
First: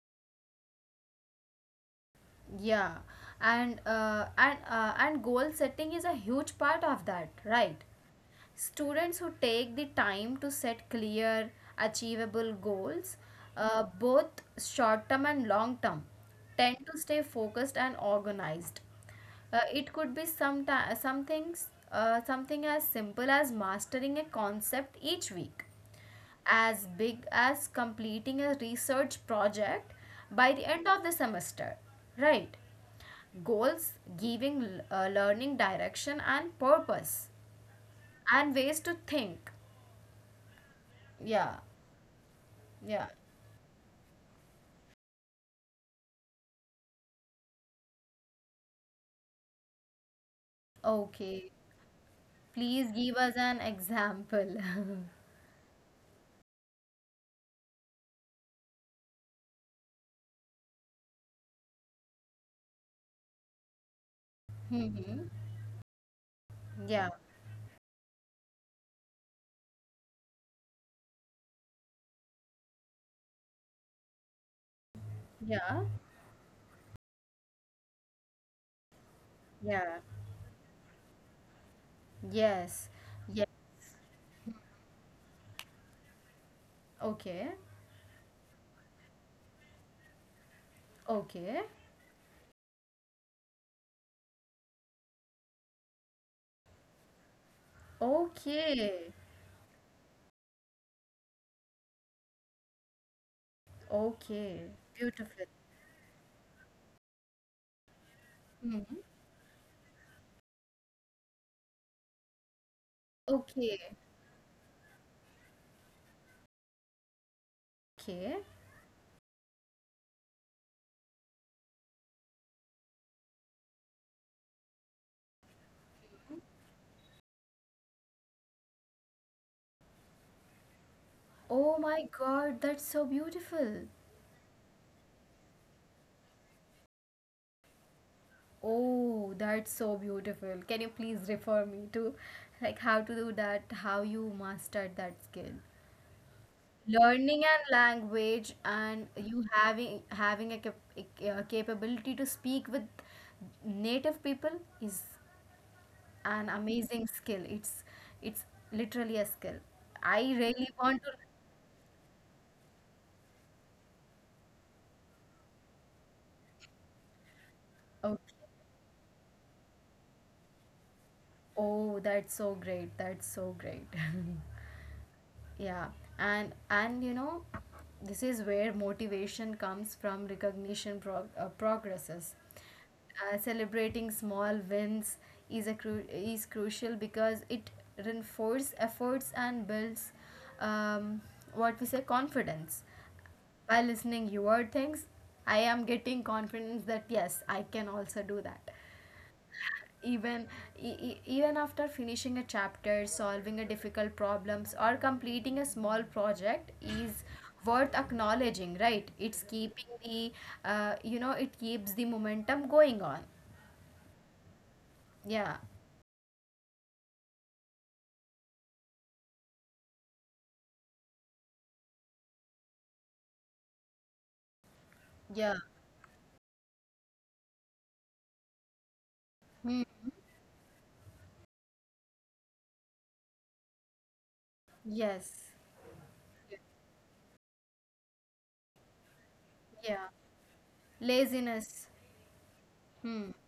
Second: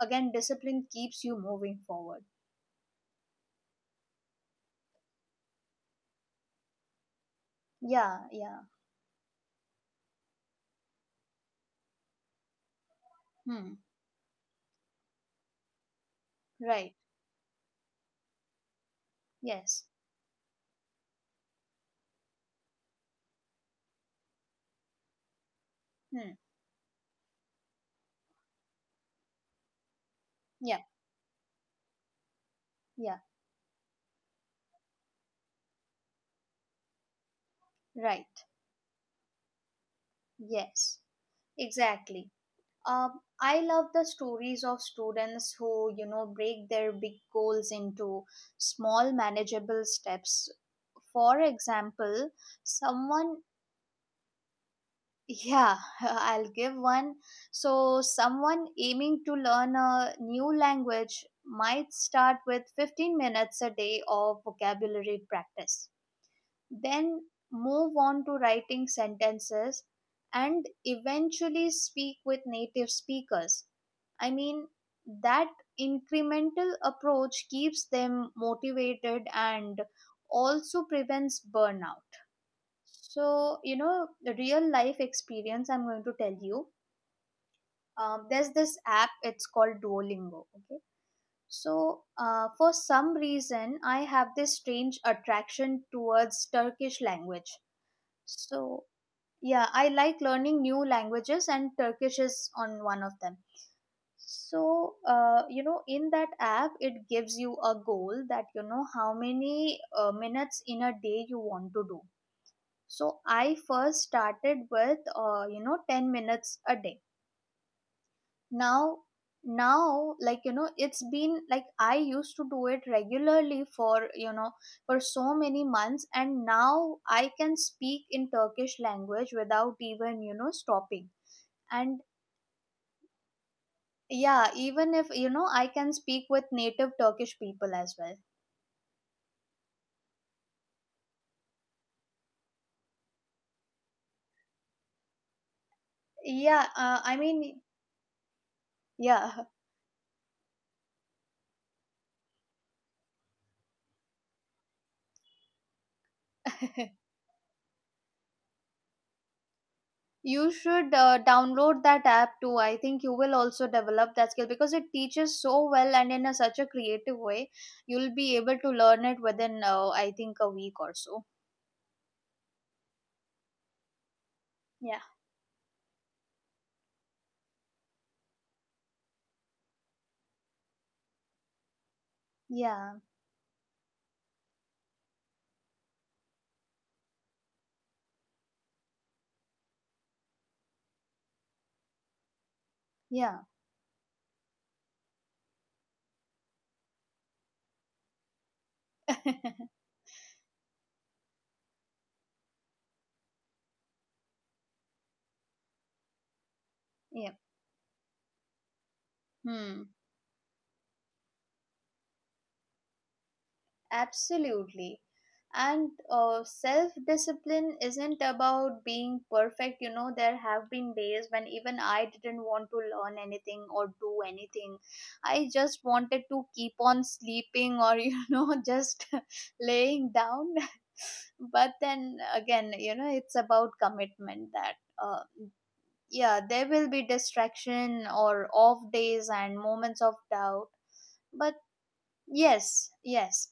again discipline keeps you moving forward. Yeah. And uh, and uh, and goal setting is a huge part of that, right? Yeah. Yeah. Students who take the time to set clear, achievable goals, Hmm. uh, both short term and long term, tend Right. to stay focused and organized. Uh, yes. it could be some, ti- some things, uh, something as simple as mastering a concept each week, Hmm. as big as completing a research project by the Yeah. end of the semester, right? Yeah. Goals giving uh, learning direction and purpose Right. and ways to think. Yes. Yeah, Exactly. Um, yeah. I love the stories of students who, you know, break their big goals into small manageable steps. For Okay. example, Please give someone, us an example. yeah, I'll give one. So, someone aiming to learn a new language might start with fifteen minutes a day of vocabulary Hmm. practice, Yeah, then move on to writing sentences and eventually speak with native speakers. I mean, that yeah, incremental approach keeps them motivated and yeah. also prevents burnout. Yes, yeah. So, you know, the real life experience I'm going to tell you. Okay, Um, there's this app, it's called Duolingo. Okay. okay, So, uh, for some reason, I have this strange attraction towards Turkish language. So, okay, yeah, I like learning new languages, and Turkish is on one of them. okay. So, uh, Beautiful. you know, in that app, it gives you a goal that you know Hmm. how many uh, minutes in a day you want to do. So, I Okay, first started with, uh, you know, ten minutes a day. okay. Now, now, like, you know, it's been like I used to do it regularly for, you know, for so many months, and now I can speak in Turkish language without even, you know, stopping. Oh And my God, that's so beautiful. yeah, even if you know, I can speak with native Turkish people as well. Oh, that's so beautiful. Can you please refer me to like how to do that, how you mastered that skill? Yeah, uh, I Learning mean, a language and yeah. you having having a, cap- a capability to speak with native people is an amazing skill, it's it's literally a skill I You really should want uh, to. download that app too. I think you will also develop that skill because it teaches so well and in a, such a creative way. You'll be Okay, able to learn it within, uh, I think, a week or so. oh that's so great, that's so great. Yeah, Yeah. and and you know, this is where motivation comes from, recognition, prog- uh, progresses, yeah, uh, celebrating small wins is a cru- is crucial because it reinforces efforts and builds um, what we say confidence. yeah, By listening your things I am getting confidence that yes I can also do that, even e- e- even after finishing a chapter, solving a difficult problems or completing a small project is yeah. worth acknowledging, right? It's Hmm. keeping the, uh, you know it keeps the momentum going on. Absolutely. Yeah, And uh, self discipline isn't about being perfect. You know, there have been days when even I didn't want to learn anything or do anything. I yeah. just wanted to keep on sleeping or, you know, just Hmm. laying down. But then again, you know, it's about commitment that, uh, Yes, yeah, there will be distraction or off days and moments yeah. of doubt. But Laziness. yes, Hmm. yes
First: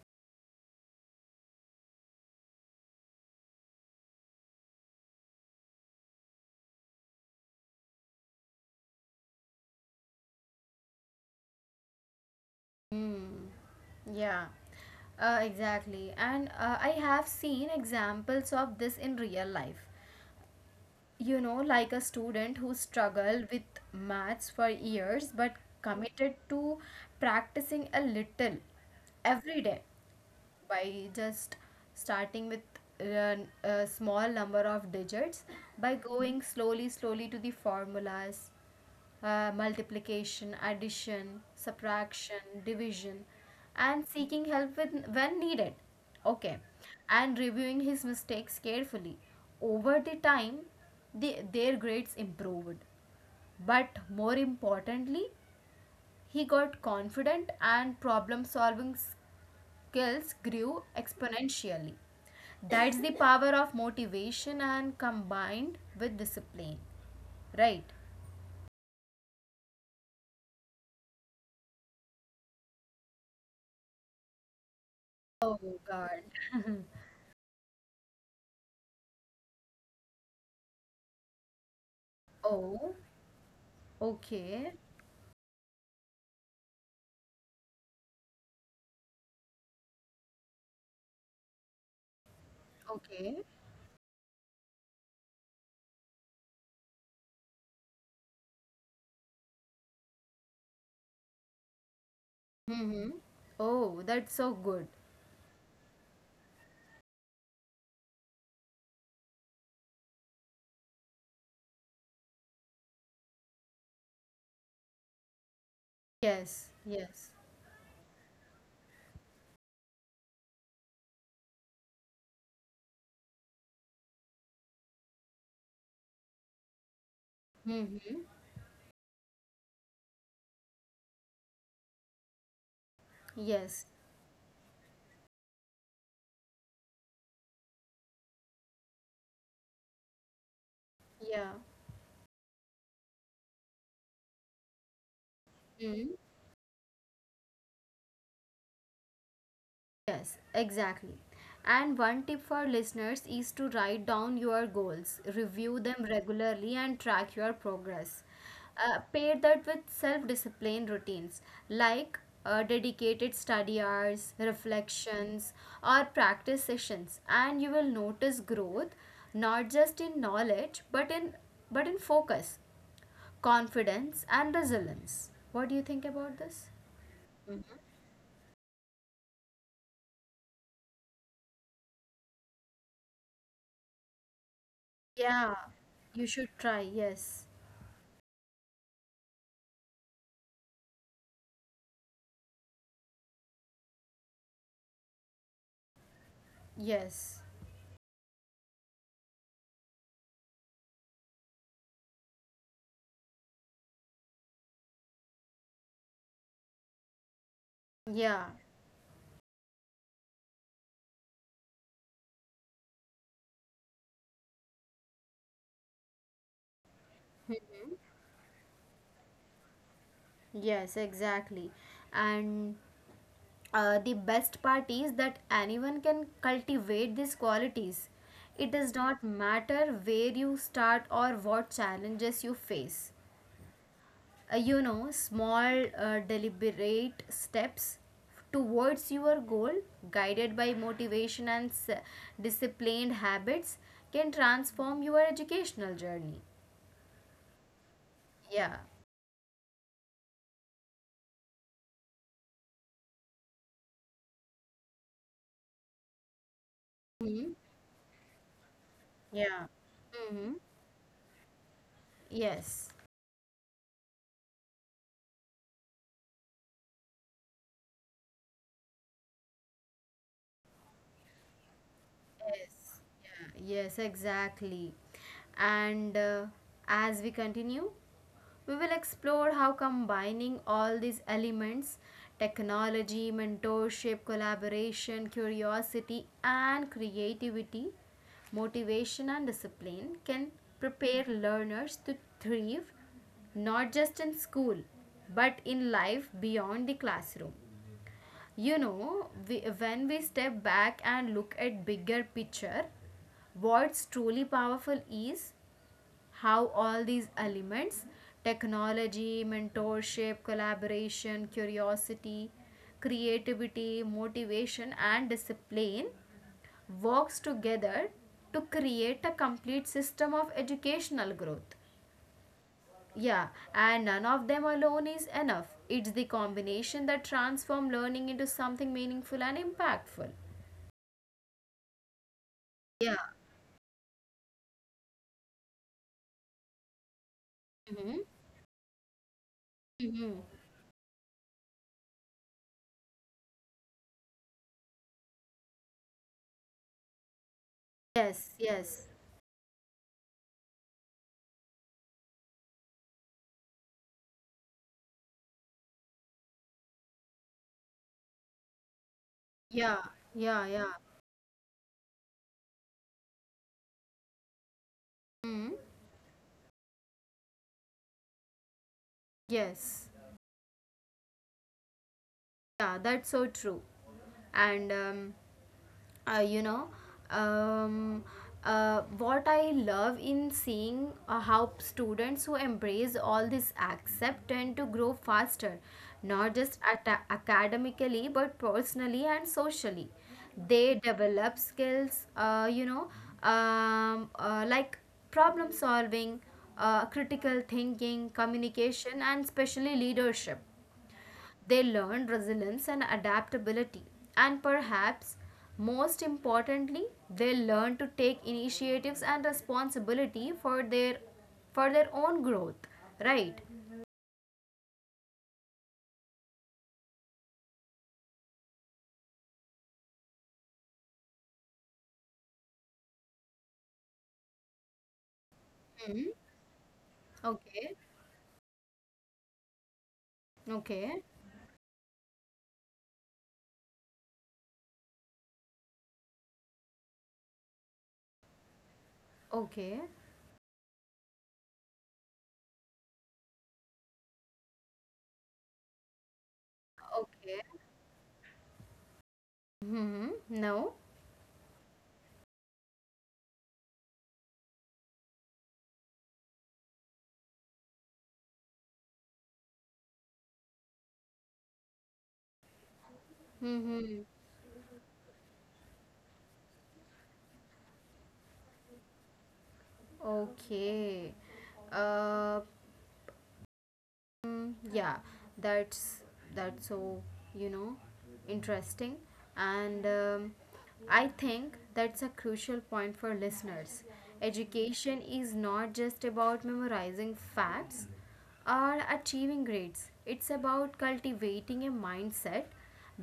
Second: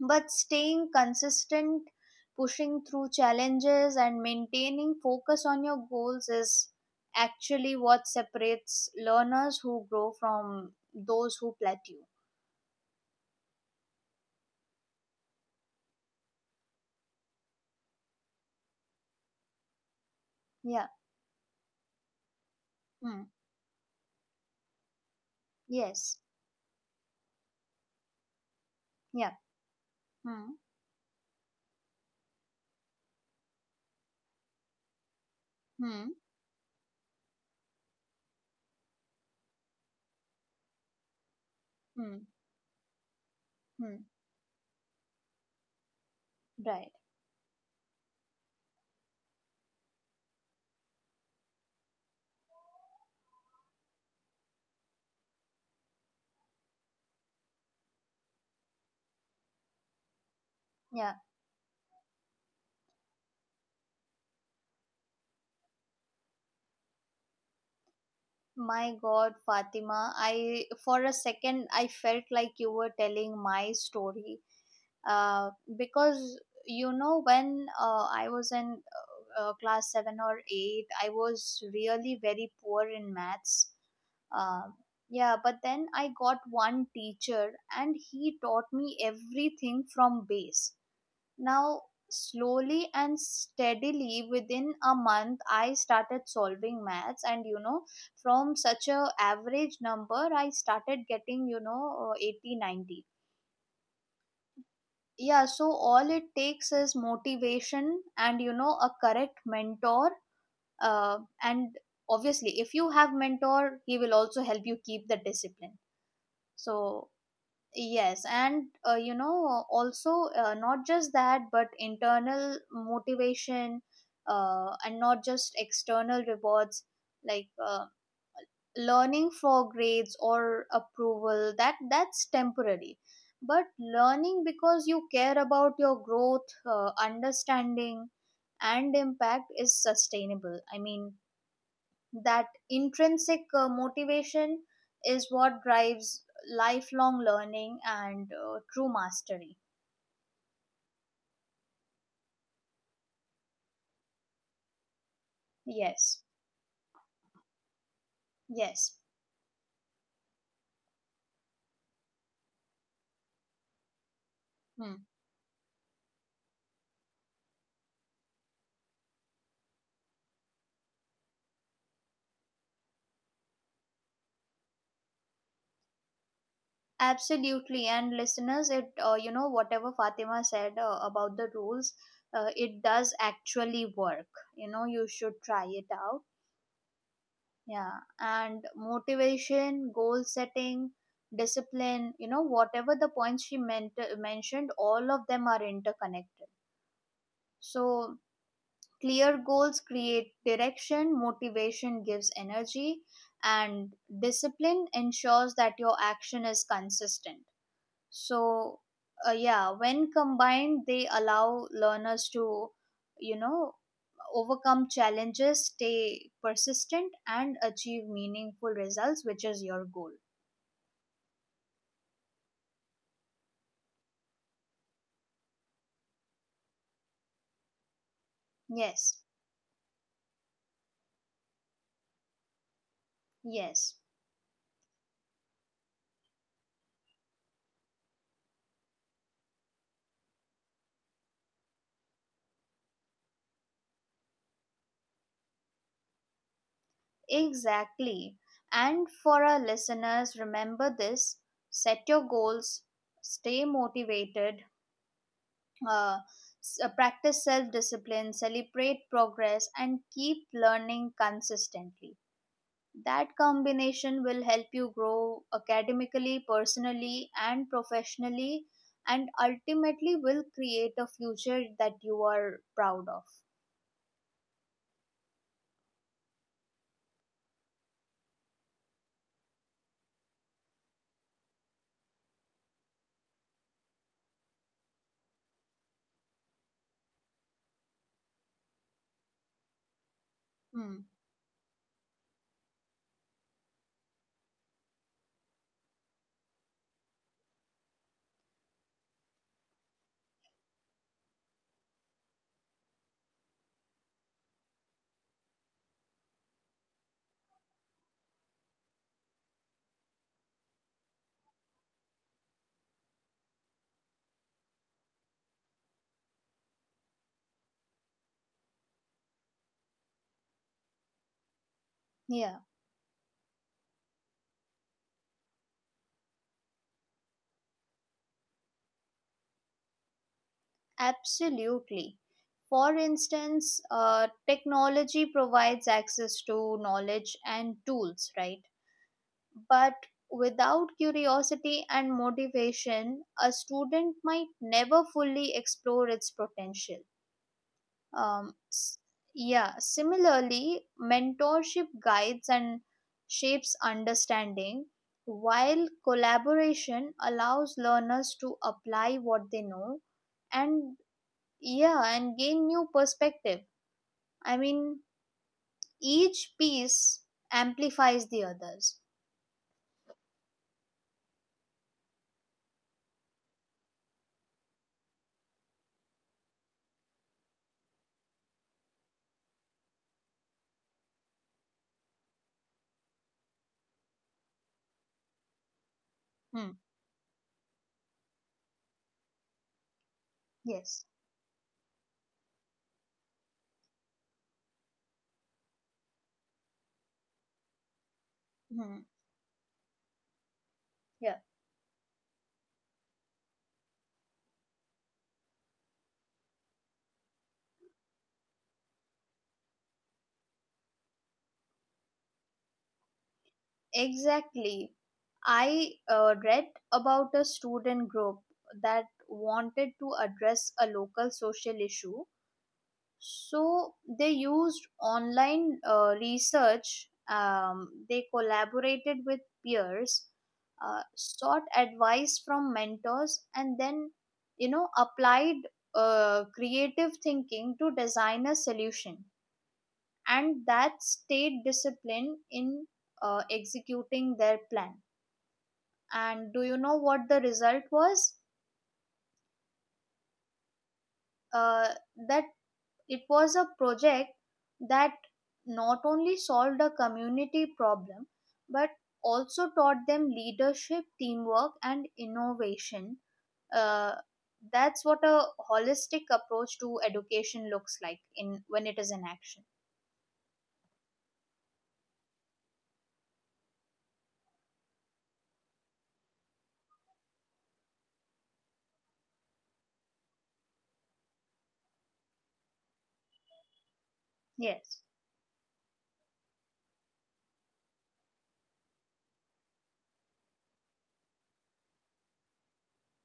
but staying consistent, pushing through challenges, and maintaining focus on your goals is actually what separates learners who grow from those who plateau. Hmm. Yeah. Uh, exactly, and uh, I have seen examples of this in real life. Yeah. You know, like a student who Hmm. struggled with maths for years but Yes. committed to practicing a little Yeah. every day, Hmm. by just starting with a, a small number of digits, by Hmm. going slowly, slowly to the formulas, uh, multiplication, addition, Hmm. subtraction, division, Hmm. and seeking help with when needed. Okay, Right. and reviewing his mistakes carefully. Over the time, the, their grades improved. But more importantly, he got confident and problem solving skills grew Yeah. exponentially. That's the power of motivation and combined with discipline. Right? My God, Fatima, I for a second I felt like you were telling my story. Uh, Oh god. because you know when uh, I was in uh, uh, class seven or eight, I was really very poor Oh, in maths. Uh, okay, yeah, but then I got one teacher and he taught me everything from base. Now, slowly and okay. steadily within a month, I started solving maths, and you know, from such a average number, I started getting you know uh, eighty ninety. Mm-hmm. Oh, that's so good. Yeah, so all it takes is motivation and, you know, a correct mentor. Uh, and obviously, if you have mentor, he will also help you keep the discipline. Yes, So, yes. yes, and uh, you know, also uh, not just that, but internal motivation, uh, and not just external rewards, like uh, Mm-hmm. learning for grades or approval, that that's temporary. But Yes, learning because you care about your growth, uh, understanding, and impact is sustainable. I mean, yeah. that intrinsic uh, motivation is what Mm-hmm. drives lifelong learning and uh, true mastery. Yes, exactly. And one tip for listeners is to write down your goals, review them Yes. regularly, and track your progress. Yes. Uh, pair that with self discipline routines like uh, dedicated study hours, Hmm. reflections, or practice sessions, and you will notice growth not just in knowledge but in but in focus, confidence and resilience. What do you think about this? Absolutely. And listeners, it uh, you know whatever Fatima said uh, about the rules, uh, it does actually work. you know you should Yeah, try it out. you should try, yes. Yeah. And motivation, goal setting, discipline, you know whatever the points she meant uh, mentioned, all of them are interconnected. Yes, So clear goals create direction, motivation gives energy, and discipline ensures that your action is consistent. yeah, So, uh, yeah, when combined, they allow learners to, you know, overcome challenges, stay persistent, and achieve meaningful results, which is your goal. yes, exactly. And uh, the best part is that anyone can cultivate these qualities. It does Yes, not matter where you start or what challenges you face. yes. Uh, you know, small, uh, deliberate steps towards your goal, guided by motivation and s- disciplined habits, can transform your educational journey. Exactly. Yeah. And for our listeners, remember this, set your goals, stay motivated, uh, s- uh, practice Hmm. self discipline, celebrate progress, Yeah. and keep Hmm. learning consistently. Yes. That combination will help you grow academically, personally, and professionally, and ultimately will create a future that you are Yes, proud of. yeah, yes, exactly. And uh, as we continue, we will explore how combining all these elements, technology, mentorship, collaboration, curiosity, and creativity, motivation, and discipline can Hmm. prepare learners to thrive not just in school but in life beyond the classroom. You know, we, when we step back and look at bigger picture, what's truly powerful is how all these elements, technology, mentorship, collaboration, curiosity, creativity, motivation and discipline works together to create a complete system of educational growth. Yeah, Yeah, and none of them alone is enough. It's the combination that transforms learning into something meaningful and impactful. absolutely. For instance, uh, technology provides access to knowledge and Mm-hmm. tools, right? But Mm-hmm. without curiosity and motivation, a student might never fully explore its potential. Yes, Um, s- yes. yeah, similarly, mentorship guides and shapes understanding, while collaboration allows learners to apply what they know Yeah, yeah, yeah. and, yeah, and gain new perspective. I mean, Mm-hmm. each piece amplifies the others. Yes. Yeah, that's so true. And um, uh, you know um, uh, what I love in seeing uh, how students who embrace all these accept tend to grow faster, not Hmm. just at- academically but personally and socially. They Yes. develop skills, uh, you know um, uh, like problem solving, uh, critical thinking, Hmm. communication and especially leadership. Yeah. They learn resilience and adaptability. And perhaps most importantly, they learn to take initiatives and responsibility for their for their own growth. Right? Exactly. I uh, read about a student group that wanted to address a local social issue. So they used online uh, Hmm. research, Okay. um, they collaborated with peers, uh, Okay. sought advice from mentors, and then, you know, applied uh, creative thinking to design a solution. Okay. And that stayed disciplined in uh, executing their plan. And do you know what the Okay. result was? Hmm. No. Uh, that It was a project that not only solved a community problem but also taught them leadership, teamwork, and innovation. Uh, Hmm. that's what a holistic approach to education looks like in when it is in action. Okay. Uh, mm, yeah, that's that's so you know interesting, and um, I think that's a crucial point for listeners. Yes, Education is not just about memorizing facts or achieving grades. It's about cultivating a mindset,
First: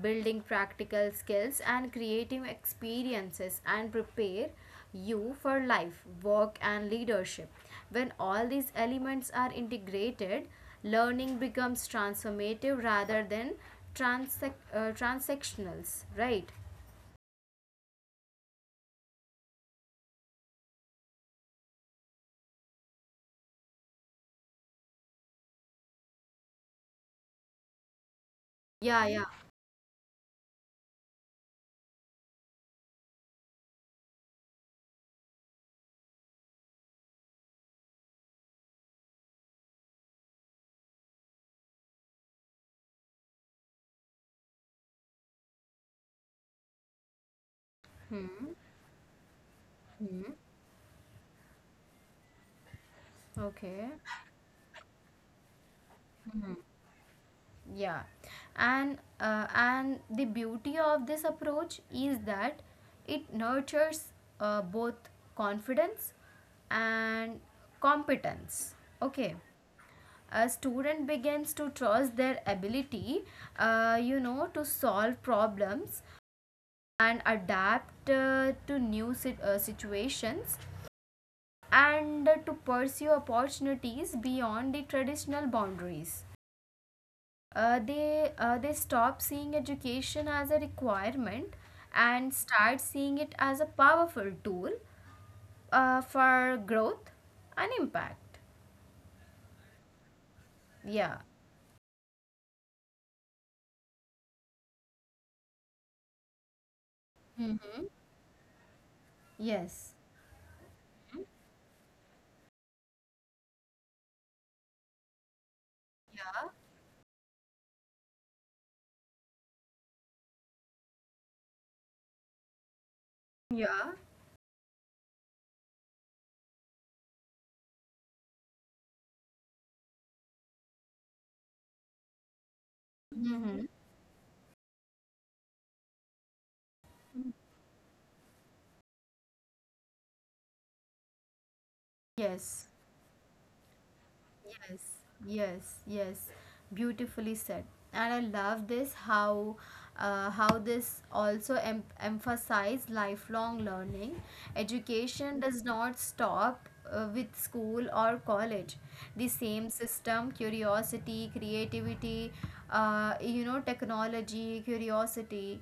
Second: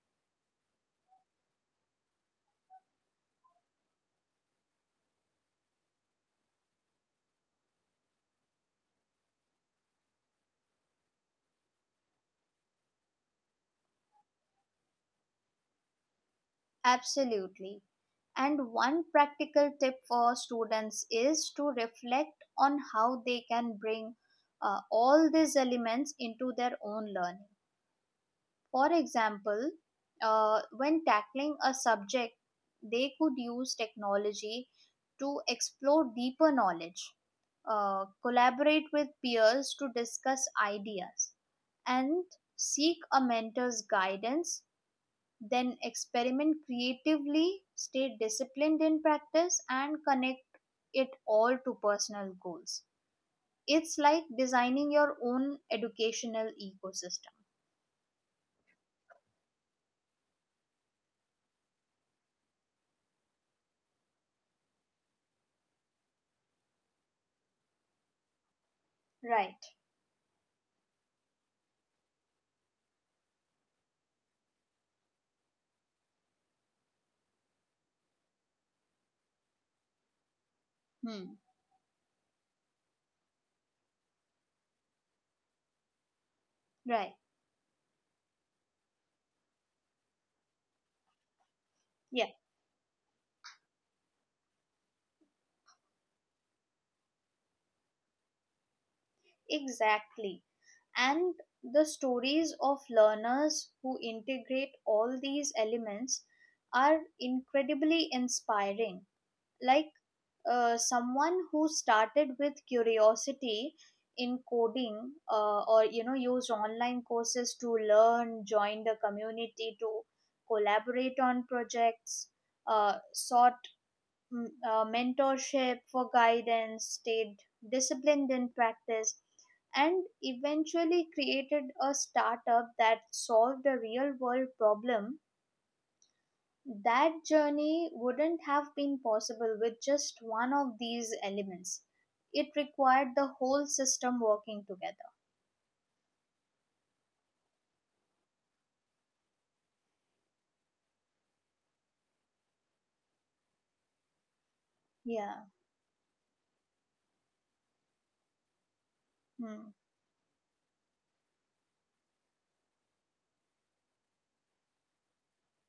building practical skills and creative experiences and prepare you for life, work, and leadership. When all these elements are integrated, learning becomes transformative rather than transac- uh, transactional, right? absolutely. And one practical tip for students is to reflect on how they can bring uh, all these elements into their own learning. For Yeah, yeah. example, uh, when tackling a subject, they could use technology to explore deeper knowledge, uh, collaborate with peers to discuss ideas, and seek a mentor's guidance, then experiment creatively, stay disciplined in practice, and connect it all to personal goals. Okay. It's like designing your own educational ecosystem. Yeah, and uh, and the beauty of this approach is that it nurtures uh, both confidence and competence. Okay, Right. a student begins to trust their ability, uh, you know, to solve problems and adapt uh, to new sit- uh, situations Hmm. and to pursue opportunities beyond the traditional boundaries. Right. Uh, they uh, they stop seeing education as a requirement Yeah. and start seeing it as a powerful tool uh, for growth and impact. Exactly. Yeah. And the stories of learners who integrate all these elements are Mhm. incredibly inspiring. Like Yes. uh, someone who started with curiosity in coding uh, or, you know, used online courses to learn, joined a community to collaborate on projects, uh, sought Yeah. m- uh, mentorship for guidance, stayed disciplined in practice, and eventually created a startup that solved Hmm. a real world problem. That journey wouldn't have been possible with just one of these elements. It Yes. required the whole system working Yes, together. yes, yes. Beautifully said. And I love this how uh, how this also em- emphasize lifelong learning. Yeah, Education does not stop uh, with school or college. The hmm, same system, curiosity, creativity, uh, you know, technology, curiosity,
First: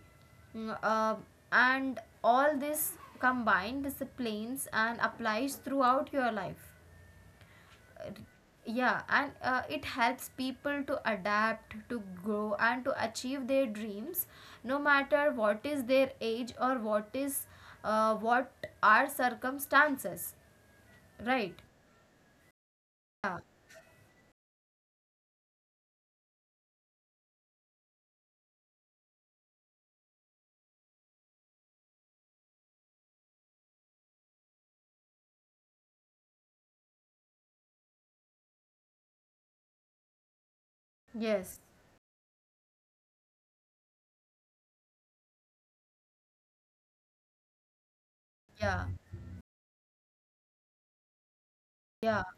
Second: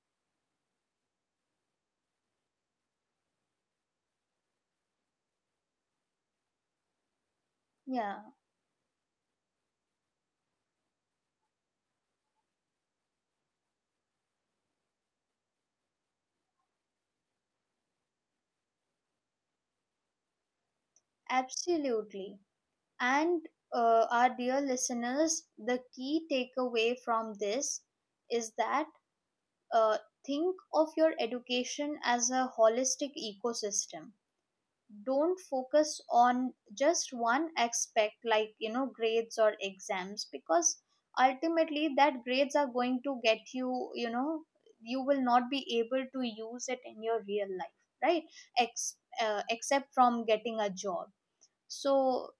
mm, uh, and all this combined disciplines and applies throughout your life, yeah, yeah, and uh, it helps people to adapt, to grow, and to achieve their dreams no matter what is their age or what is uh, what are circumstances, right? absolutely. And Yeah, uh, our dear listeners, the key takeaway from this is that, Uh, think of your education as a holistic ecosystem. Don't focus on just one aspect like, you know, grades or exams, because yes, ultimately that grades are going to get you, you know, you will not be able to use it in your real life, right? yeah, Ex- uh, Except from getting a job. yeah, So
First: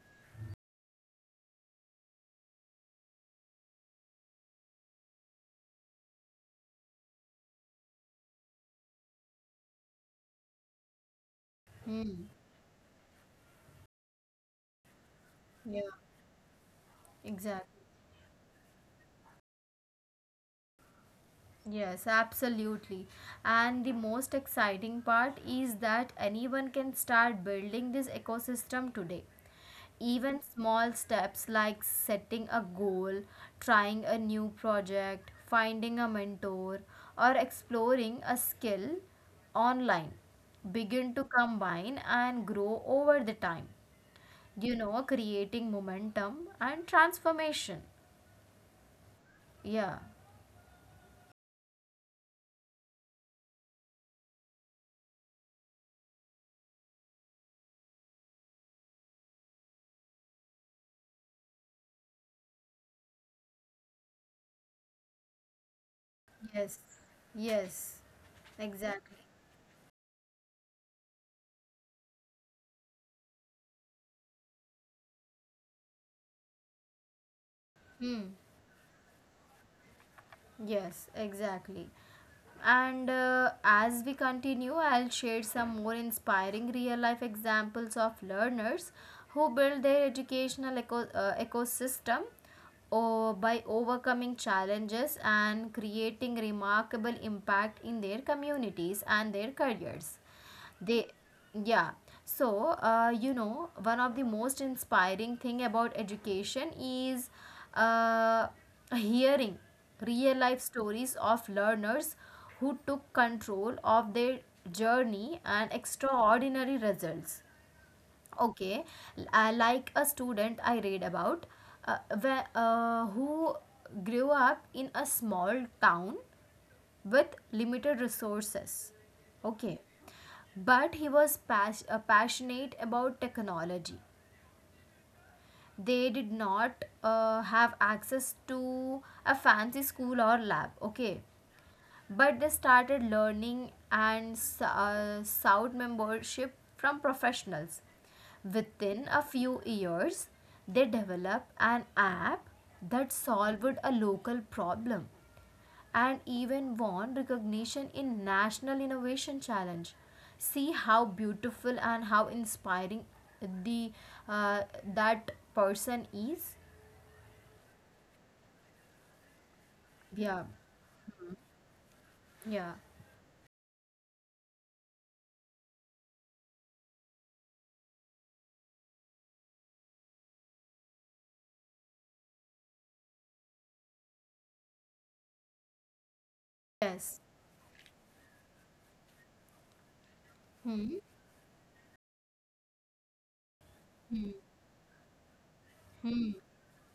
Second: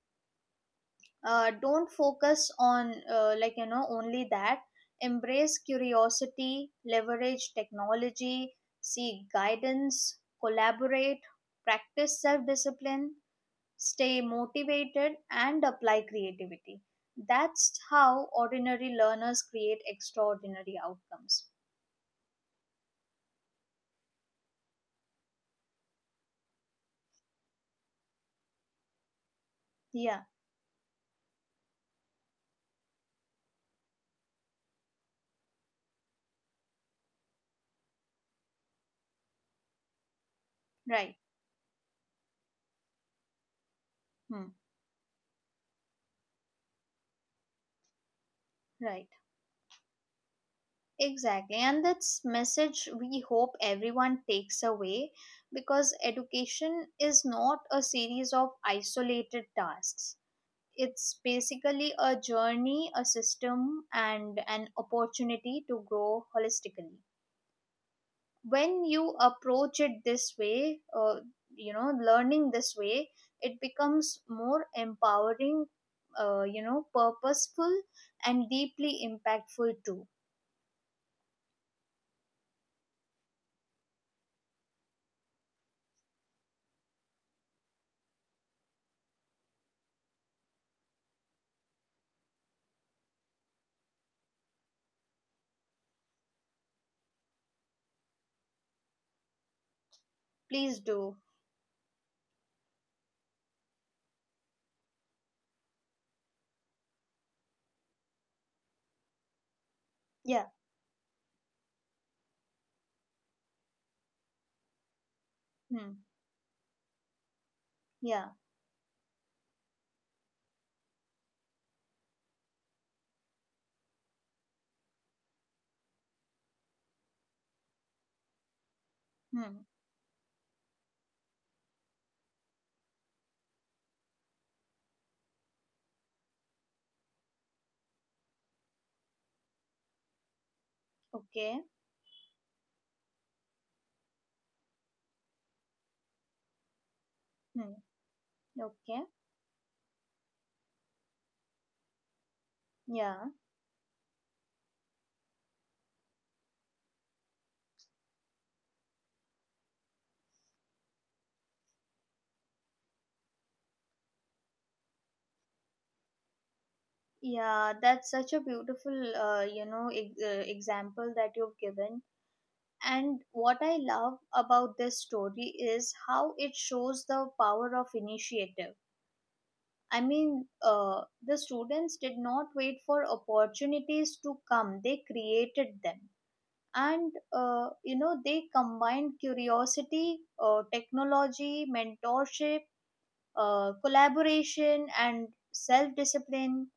uh, don't focus on uh, like, you know, only that. Embrace curiosity, leverage technology, seek guidance, collaborate, practice hmm. self discipline, stay motivated, and Yeah, apply creativity. exactly. That's how ordinary learners create extraordinary outcomes. Yes, absolutely. And the most exciting part is that anyone can start building this ecosystem today. Yeah. Even small steps like setting a goal, trying a new project, finding a mentor, or exploring a skill online begin Right. to combine and grow over the time. Hmm. You know, creating momentum and transformation. Right. Yeah. Exactly, and that's message we hope everyone takes away because education is not a series of isolated tasks. It's basically a journey, a system, and an opportunity to grow Yes, holistically. yes, When you exactly. approach it this way, uh, you know, learning this way, it becomes more empowering, uh, you know, purposeful, Hmm. and deeply impactful too. Yes, exactly. And uh, as we continue, I'll share some more inspiring real life examples of learners who build their educational eco- uh, ecosystem or by overcoming challenges and creating remarkable impact in their communities and their careers. Please They do. Yeah. So uh, you know, one of the most inspiring thing about education is uh, hearing real Yeah. life stories of learners who took control of their journey and Hmm. extraordinary results. Yeah. Okay. L- uh, like a student I read about, uh, where, uh, who grew up in a small town with limited resources. Hmm. Okay. But he was pas- uh, passionate about technology. They did not uh, have access to a fancy school or lab. Okay, Okay. but they started learning and uh, sought membership from Hmm. professionals. Within Okay. a few years, they developed an app that Yeah. solved a local problem and even won recognition in National Innovation Challenge. See how beautiful and how inspiring the uh, that person is. Yeah. That's such a beautiful, uh, you know, e- Yeah, uh, example that you've given. yeah, And what I love about this story is how it shows the power of initiative. I mean, uh, the students did not wait for opportunities to come, they created them. yes, And, uh, you know, they combined curiosity, uh, hmm. technology, mentorship, uh, Hmm. collaboration and self Hmm. discipline,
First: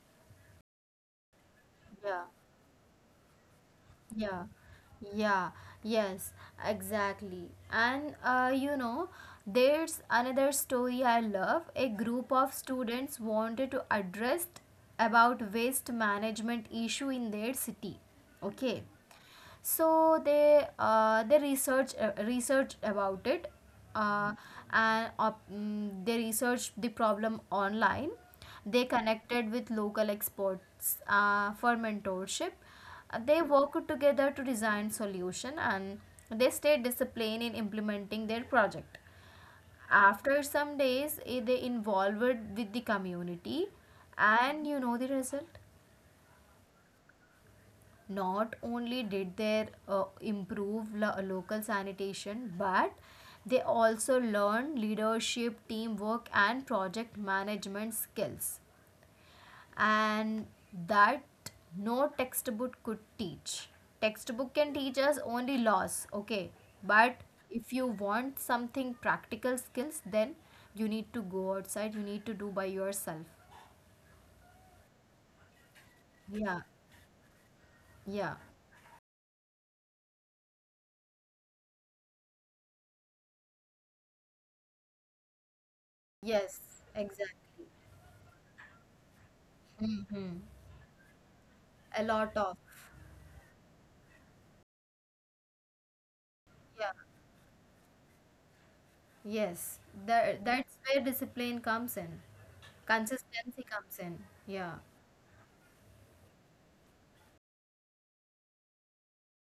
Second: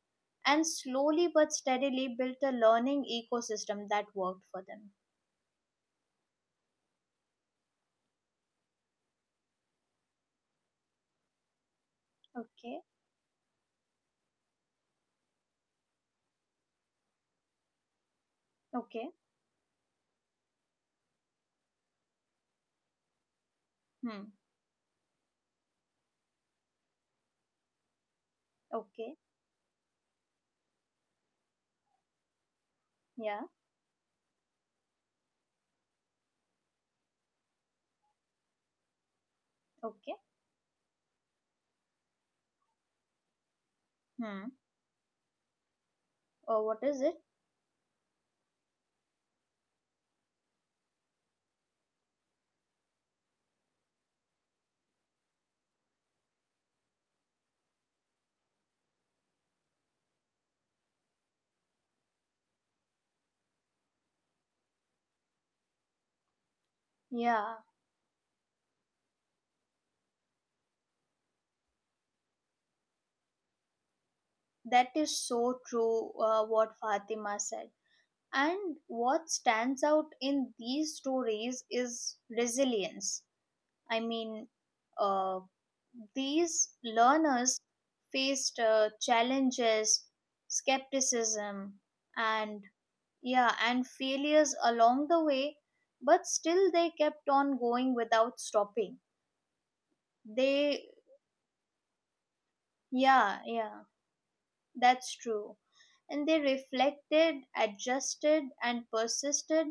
and slowly but steadily Yeah. built a learning ecosystem that worked Yeah, for them. yeah, yes, exactly. And uh, you know, there's another story I love. A group of Okay. students wanted to address about waste management issue in their city. Okay. Okay. So they uh, they research uh, research about it, Hmm. uh, and op- mm, they researched the problem online. They Okay. connected with local experts uh, for mentorship. Uh, they Yeah. worked together to design solution and they stayed disciplined in implementing their project. Okay. After some days, eh, they involved with the community, Hmm. and you know the result? Or what is it? Not only did they uh, improve lo- local sanitation, but they also learned leadership, teamwork, and project management skills and that no textbook could teach. Textbook can teach us only laws, okay, but Yeah. if you want something practical skills, then you need to go outside, you need to do by yourself. That is so true, uh, Yeah, what Fatima said. yeah, And what stands out in these stories is resilience. I mean, uh, yes, these exactly. learners faced uh, challenges, skepticism, A lot and, of. yeah, and failures along the way, but still they Yeah. kept on going without stopping. Yes, that They, that's where discipline comes in. yeah, yeah, Consistency comes in. Yeah. that's true. And they reflected, adjusted, and persisted.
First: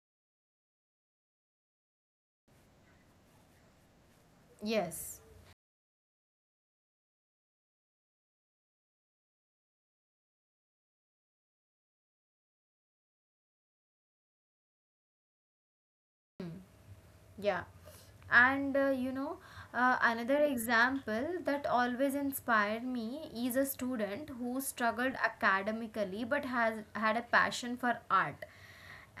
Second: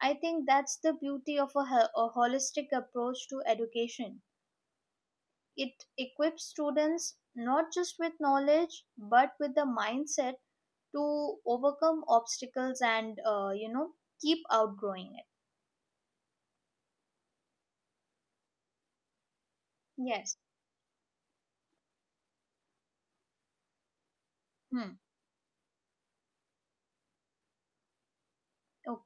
I think that's the beauty of a, ho- a holistic approach to education. Yes. It equips students not just with knowledge but with the mindset to overcome obstacles and, uh, you know keep outgrowing it. Yeah. And uh, you know, uh, another Yes. example that always inspired me is a student who Hmm. struggled academically but has had a passion for art.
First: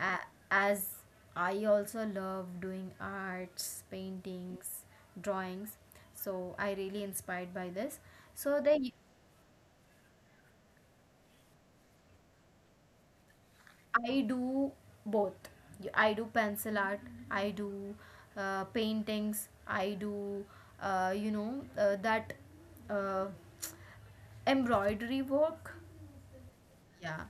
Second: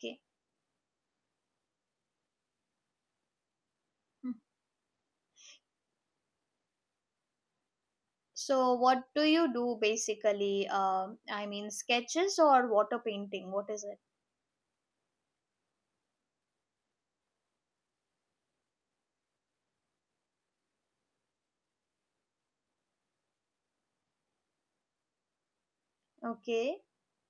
A as I also love doing arts, Hmm. paintings, drawings. So I really inspired by this. So So, they. what do you do basically? Um, I mean, sketches or water painting? What is it? I do both. Y- I do pencil art, I do uh, paintings, I do, uh, you know, uh, that uh, embroidery work. Okay, Yeah.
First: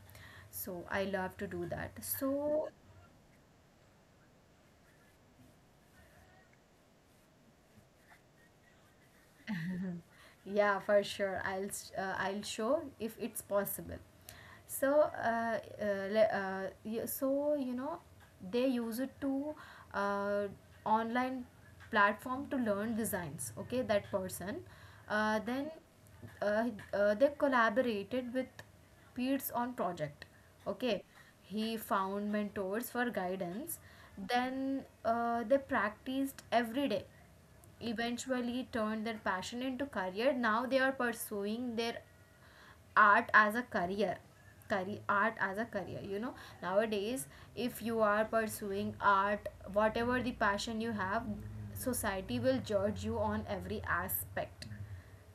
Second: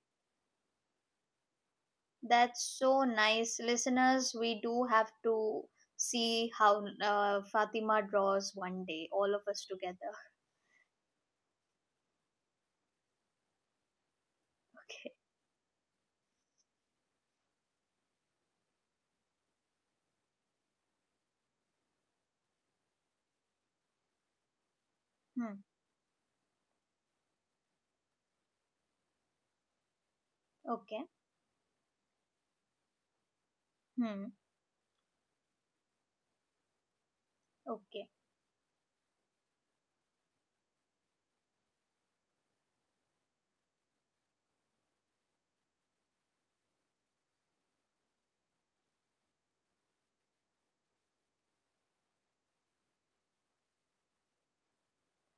So I love to do that. that's So so nice, listeners. We do have to see how uh, Fatima draws one day, all of us together. yeah, for sure, i'll s- uh, I'll show if it's possible. so Okay. uh, uh, le- uh, y- so you know, they use it to, uh, online platform to learn designs. Okay, that person uh, Hmm. then uh, uh, they collaborated with peers on project. Okay. Okay. He found mentors for guidance. Hmm. Then uh, they practiced every day, Okay. eventually turned their passion into career. Now they are pursuing their art as a career. Career art as a career you know, nowadays if you are pursuing art, whatever the passion you have, society will judge you on every aspect,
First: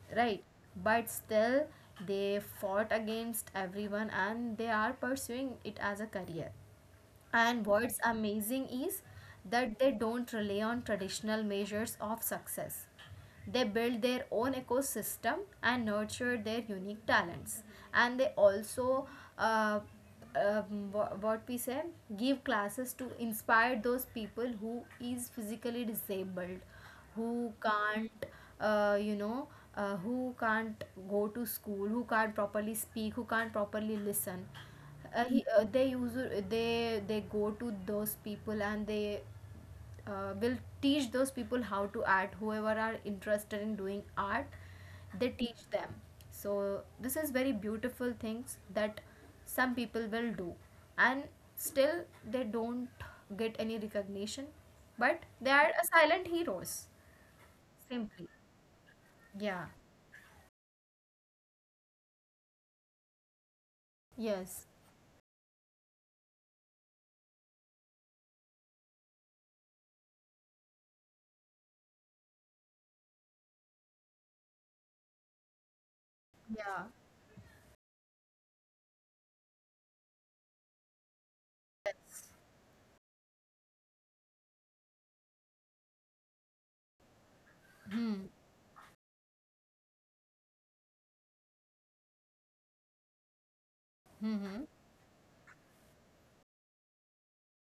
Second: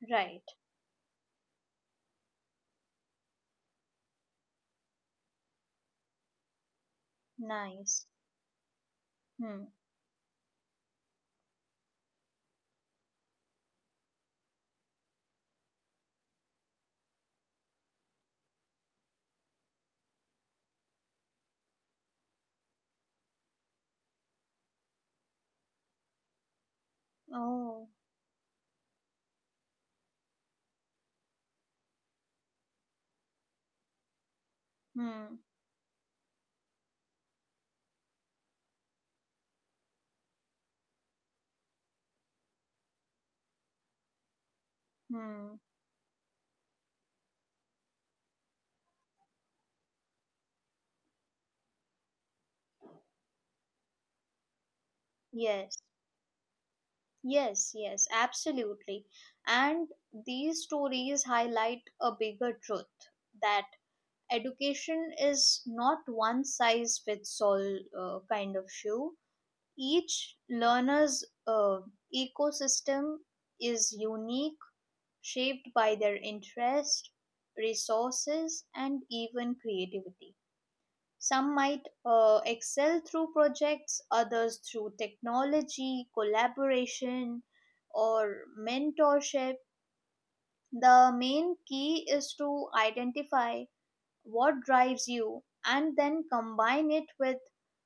Right. right? But still, they fought against everyone and they are pursuing it as a career. And what's Nice. amazing is Hmm. that they don't rely on traditional measures of success. They build their own ecosystem and nurture their unique talents. And they also, uh, um, wha- what we say, give classes to inspire those people who is physically disabled, who Oh. can't, uh, you know, uh, who can't go to school, who can't properly speak, who can't properly listen. uh, Hmm. he, uh, they use uh, they they go to those people and they uh, will teach those people how to art, whoever are interested in doing art. They Hmm. teach them. So this is very beautiful things that some people will do, and still they don't get any recognition, but they are Yes. a silent heroes. Yes. Yes. Simply. Absolutely. Yeah, And these stories highlight a bigger truth that yes, education is not one size fits all uh, kind of shoe. Each learner's uh, ecosystem is unique, shaped by their yeah, interest, resources, and even creativity. Some might yes, uh, excel through projects, others through technology, collaboration, or mentorship. The main key is to identify what mm-hmm. drives you and then combine it with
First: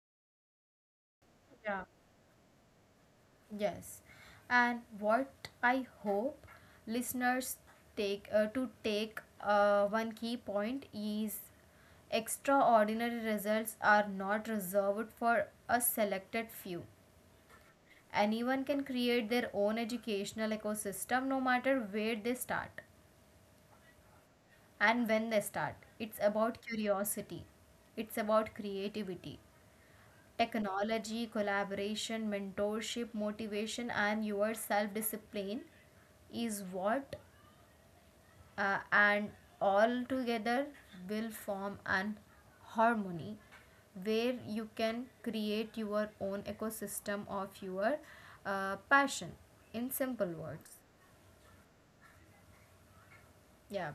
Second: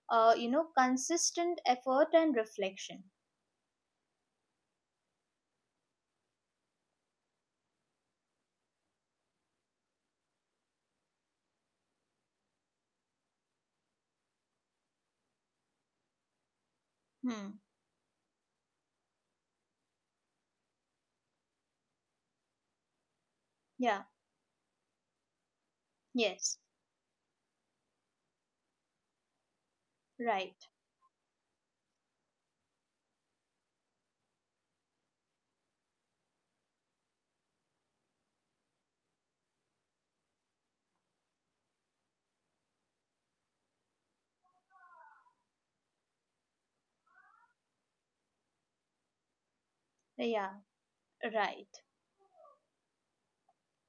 uh, you know consistent effort and reflection. Yes, and what I hope listeners take uh, to take uh, one key point is extraordinary results are not reserved for a selected few. Hmm. Anyone can create their own educational ecosystem, no matter where they start Yeah. and when they start. It's about Yes. curiosity, it's about creativity, Right. technology, collaboration, mentorship, motivation, and your self discipline is what, uh, and all together will form an harmony where you can create your own ecosystem of your uh, passion, in simple Yeah. words. Right. Yeah.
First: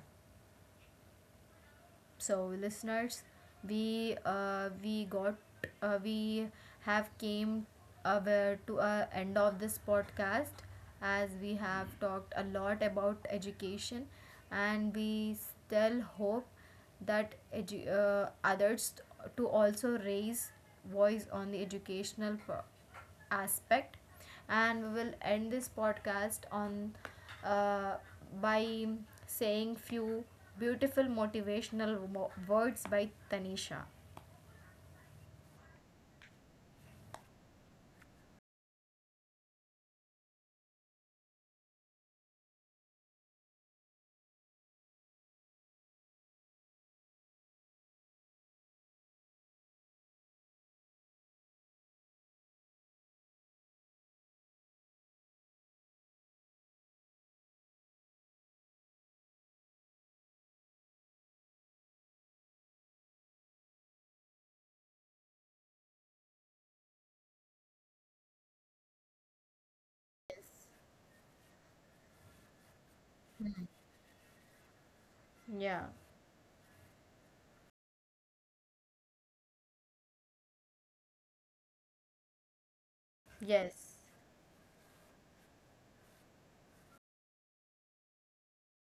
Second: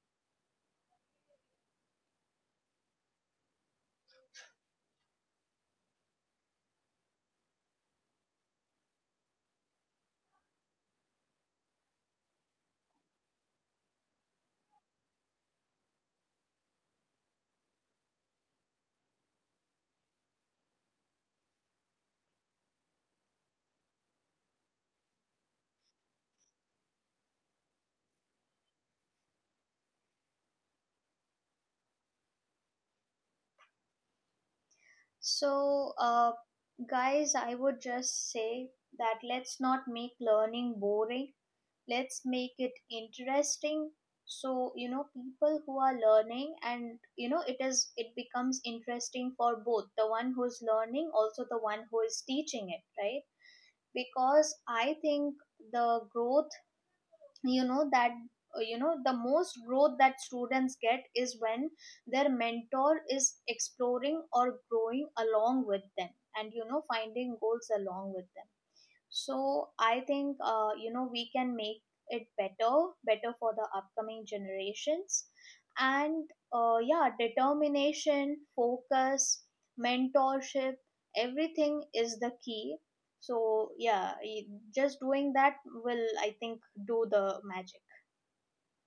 So listeners, we uh, we got uh, we have came aware to a end of this podcast, as we have talked a lot about education, and we still hope that edu- uh, others to also raise voice on the educational pro- aspect. And we will end this podcast on, uh, by saying few beautiful motivational wo- words by Tanisha. So, uh, guys, I would just say that, let's not make learning boring, let's make it interesting, so you know people who are learning, and you know it is, it becomes interesting for both the one who's learning also the one who is teaching it, right? Because I think the growth, you know, that uh, you know the most growth that students get is when their mentor is exploring or growing along with them, and you know finding goals along with them. So I think, Yes. uh, you know we can make it better, better for the upcoming generations, Yeah, and uh, yeah, determination, focus, mentorship, everything is the key. So yes. yeah, y- just doing that will, I think, do the magic.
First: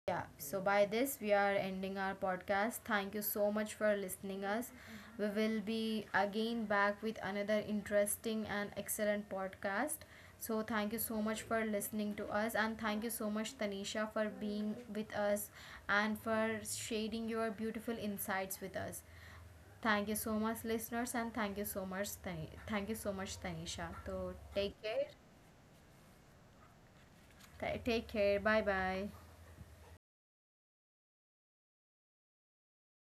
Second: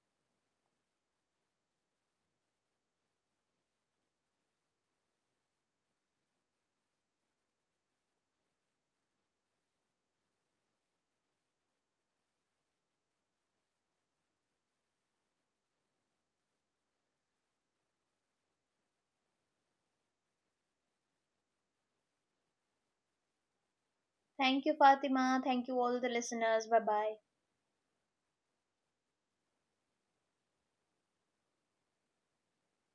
Yeah, so by this we are ending our podcast. Thank you so much for listening us. We will be again back with another interesting and excellent podcast. So thank you so much for listening to us and thank you so much Tanisha for being with us and for sharing your beautiful insights with us. Thank you so much listeners and thank you so much Tani- thank you so much Tanisha. So Thank you, take care. Fatima. Thank you, all the listeners. Bye bye. Ta- Take care. Bye bye.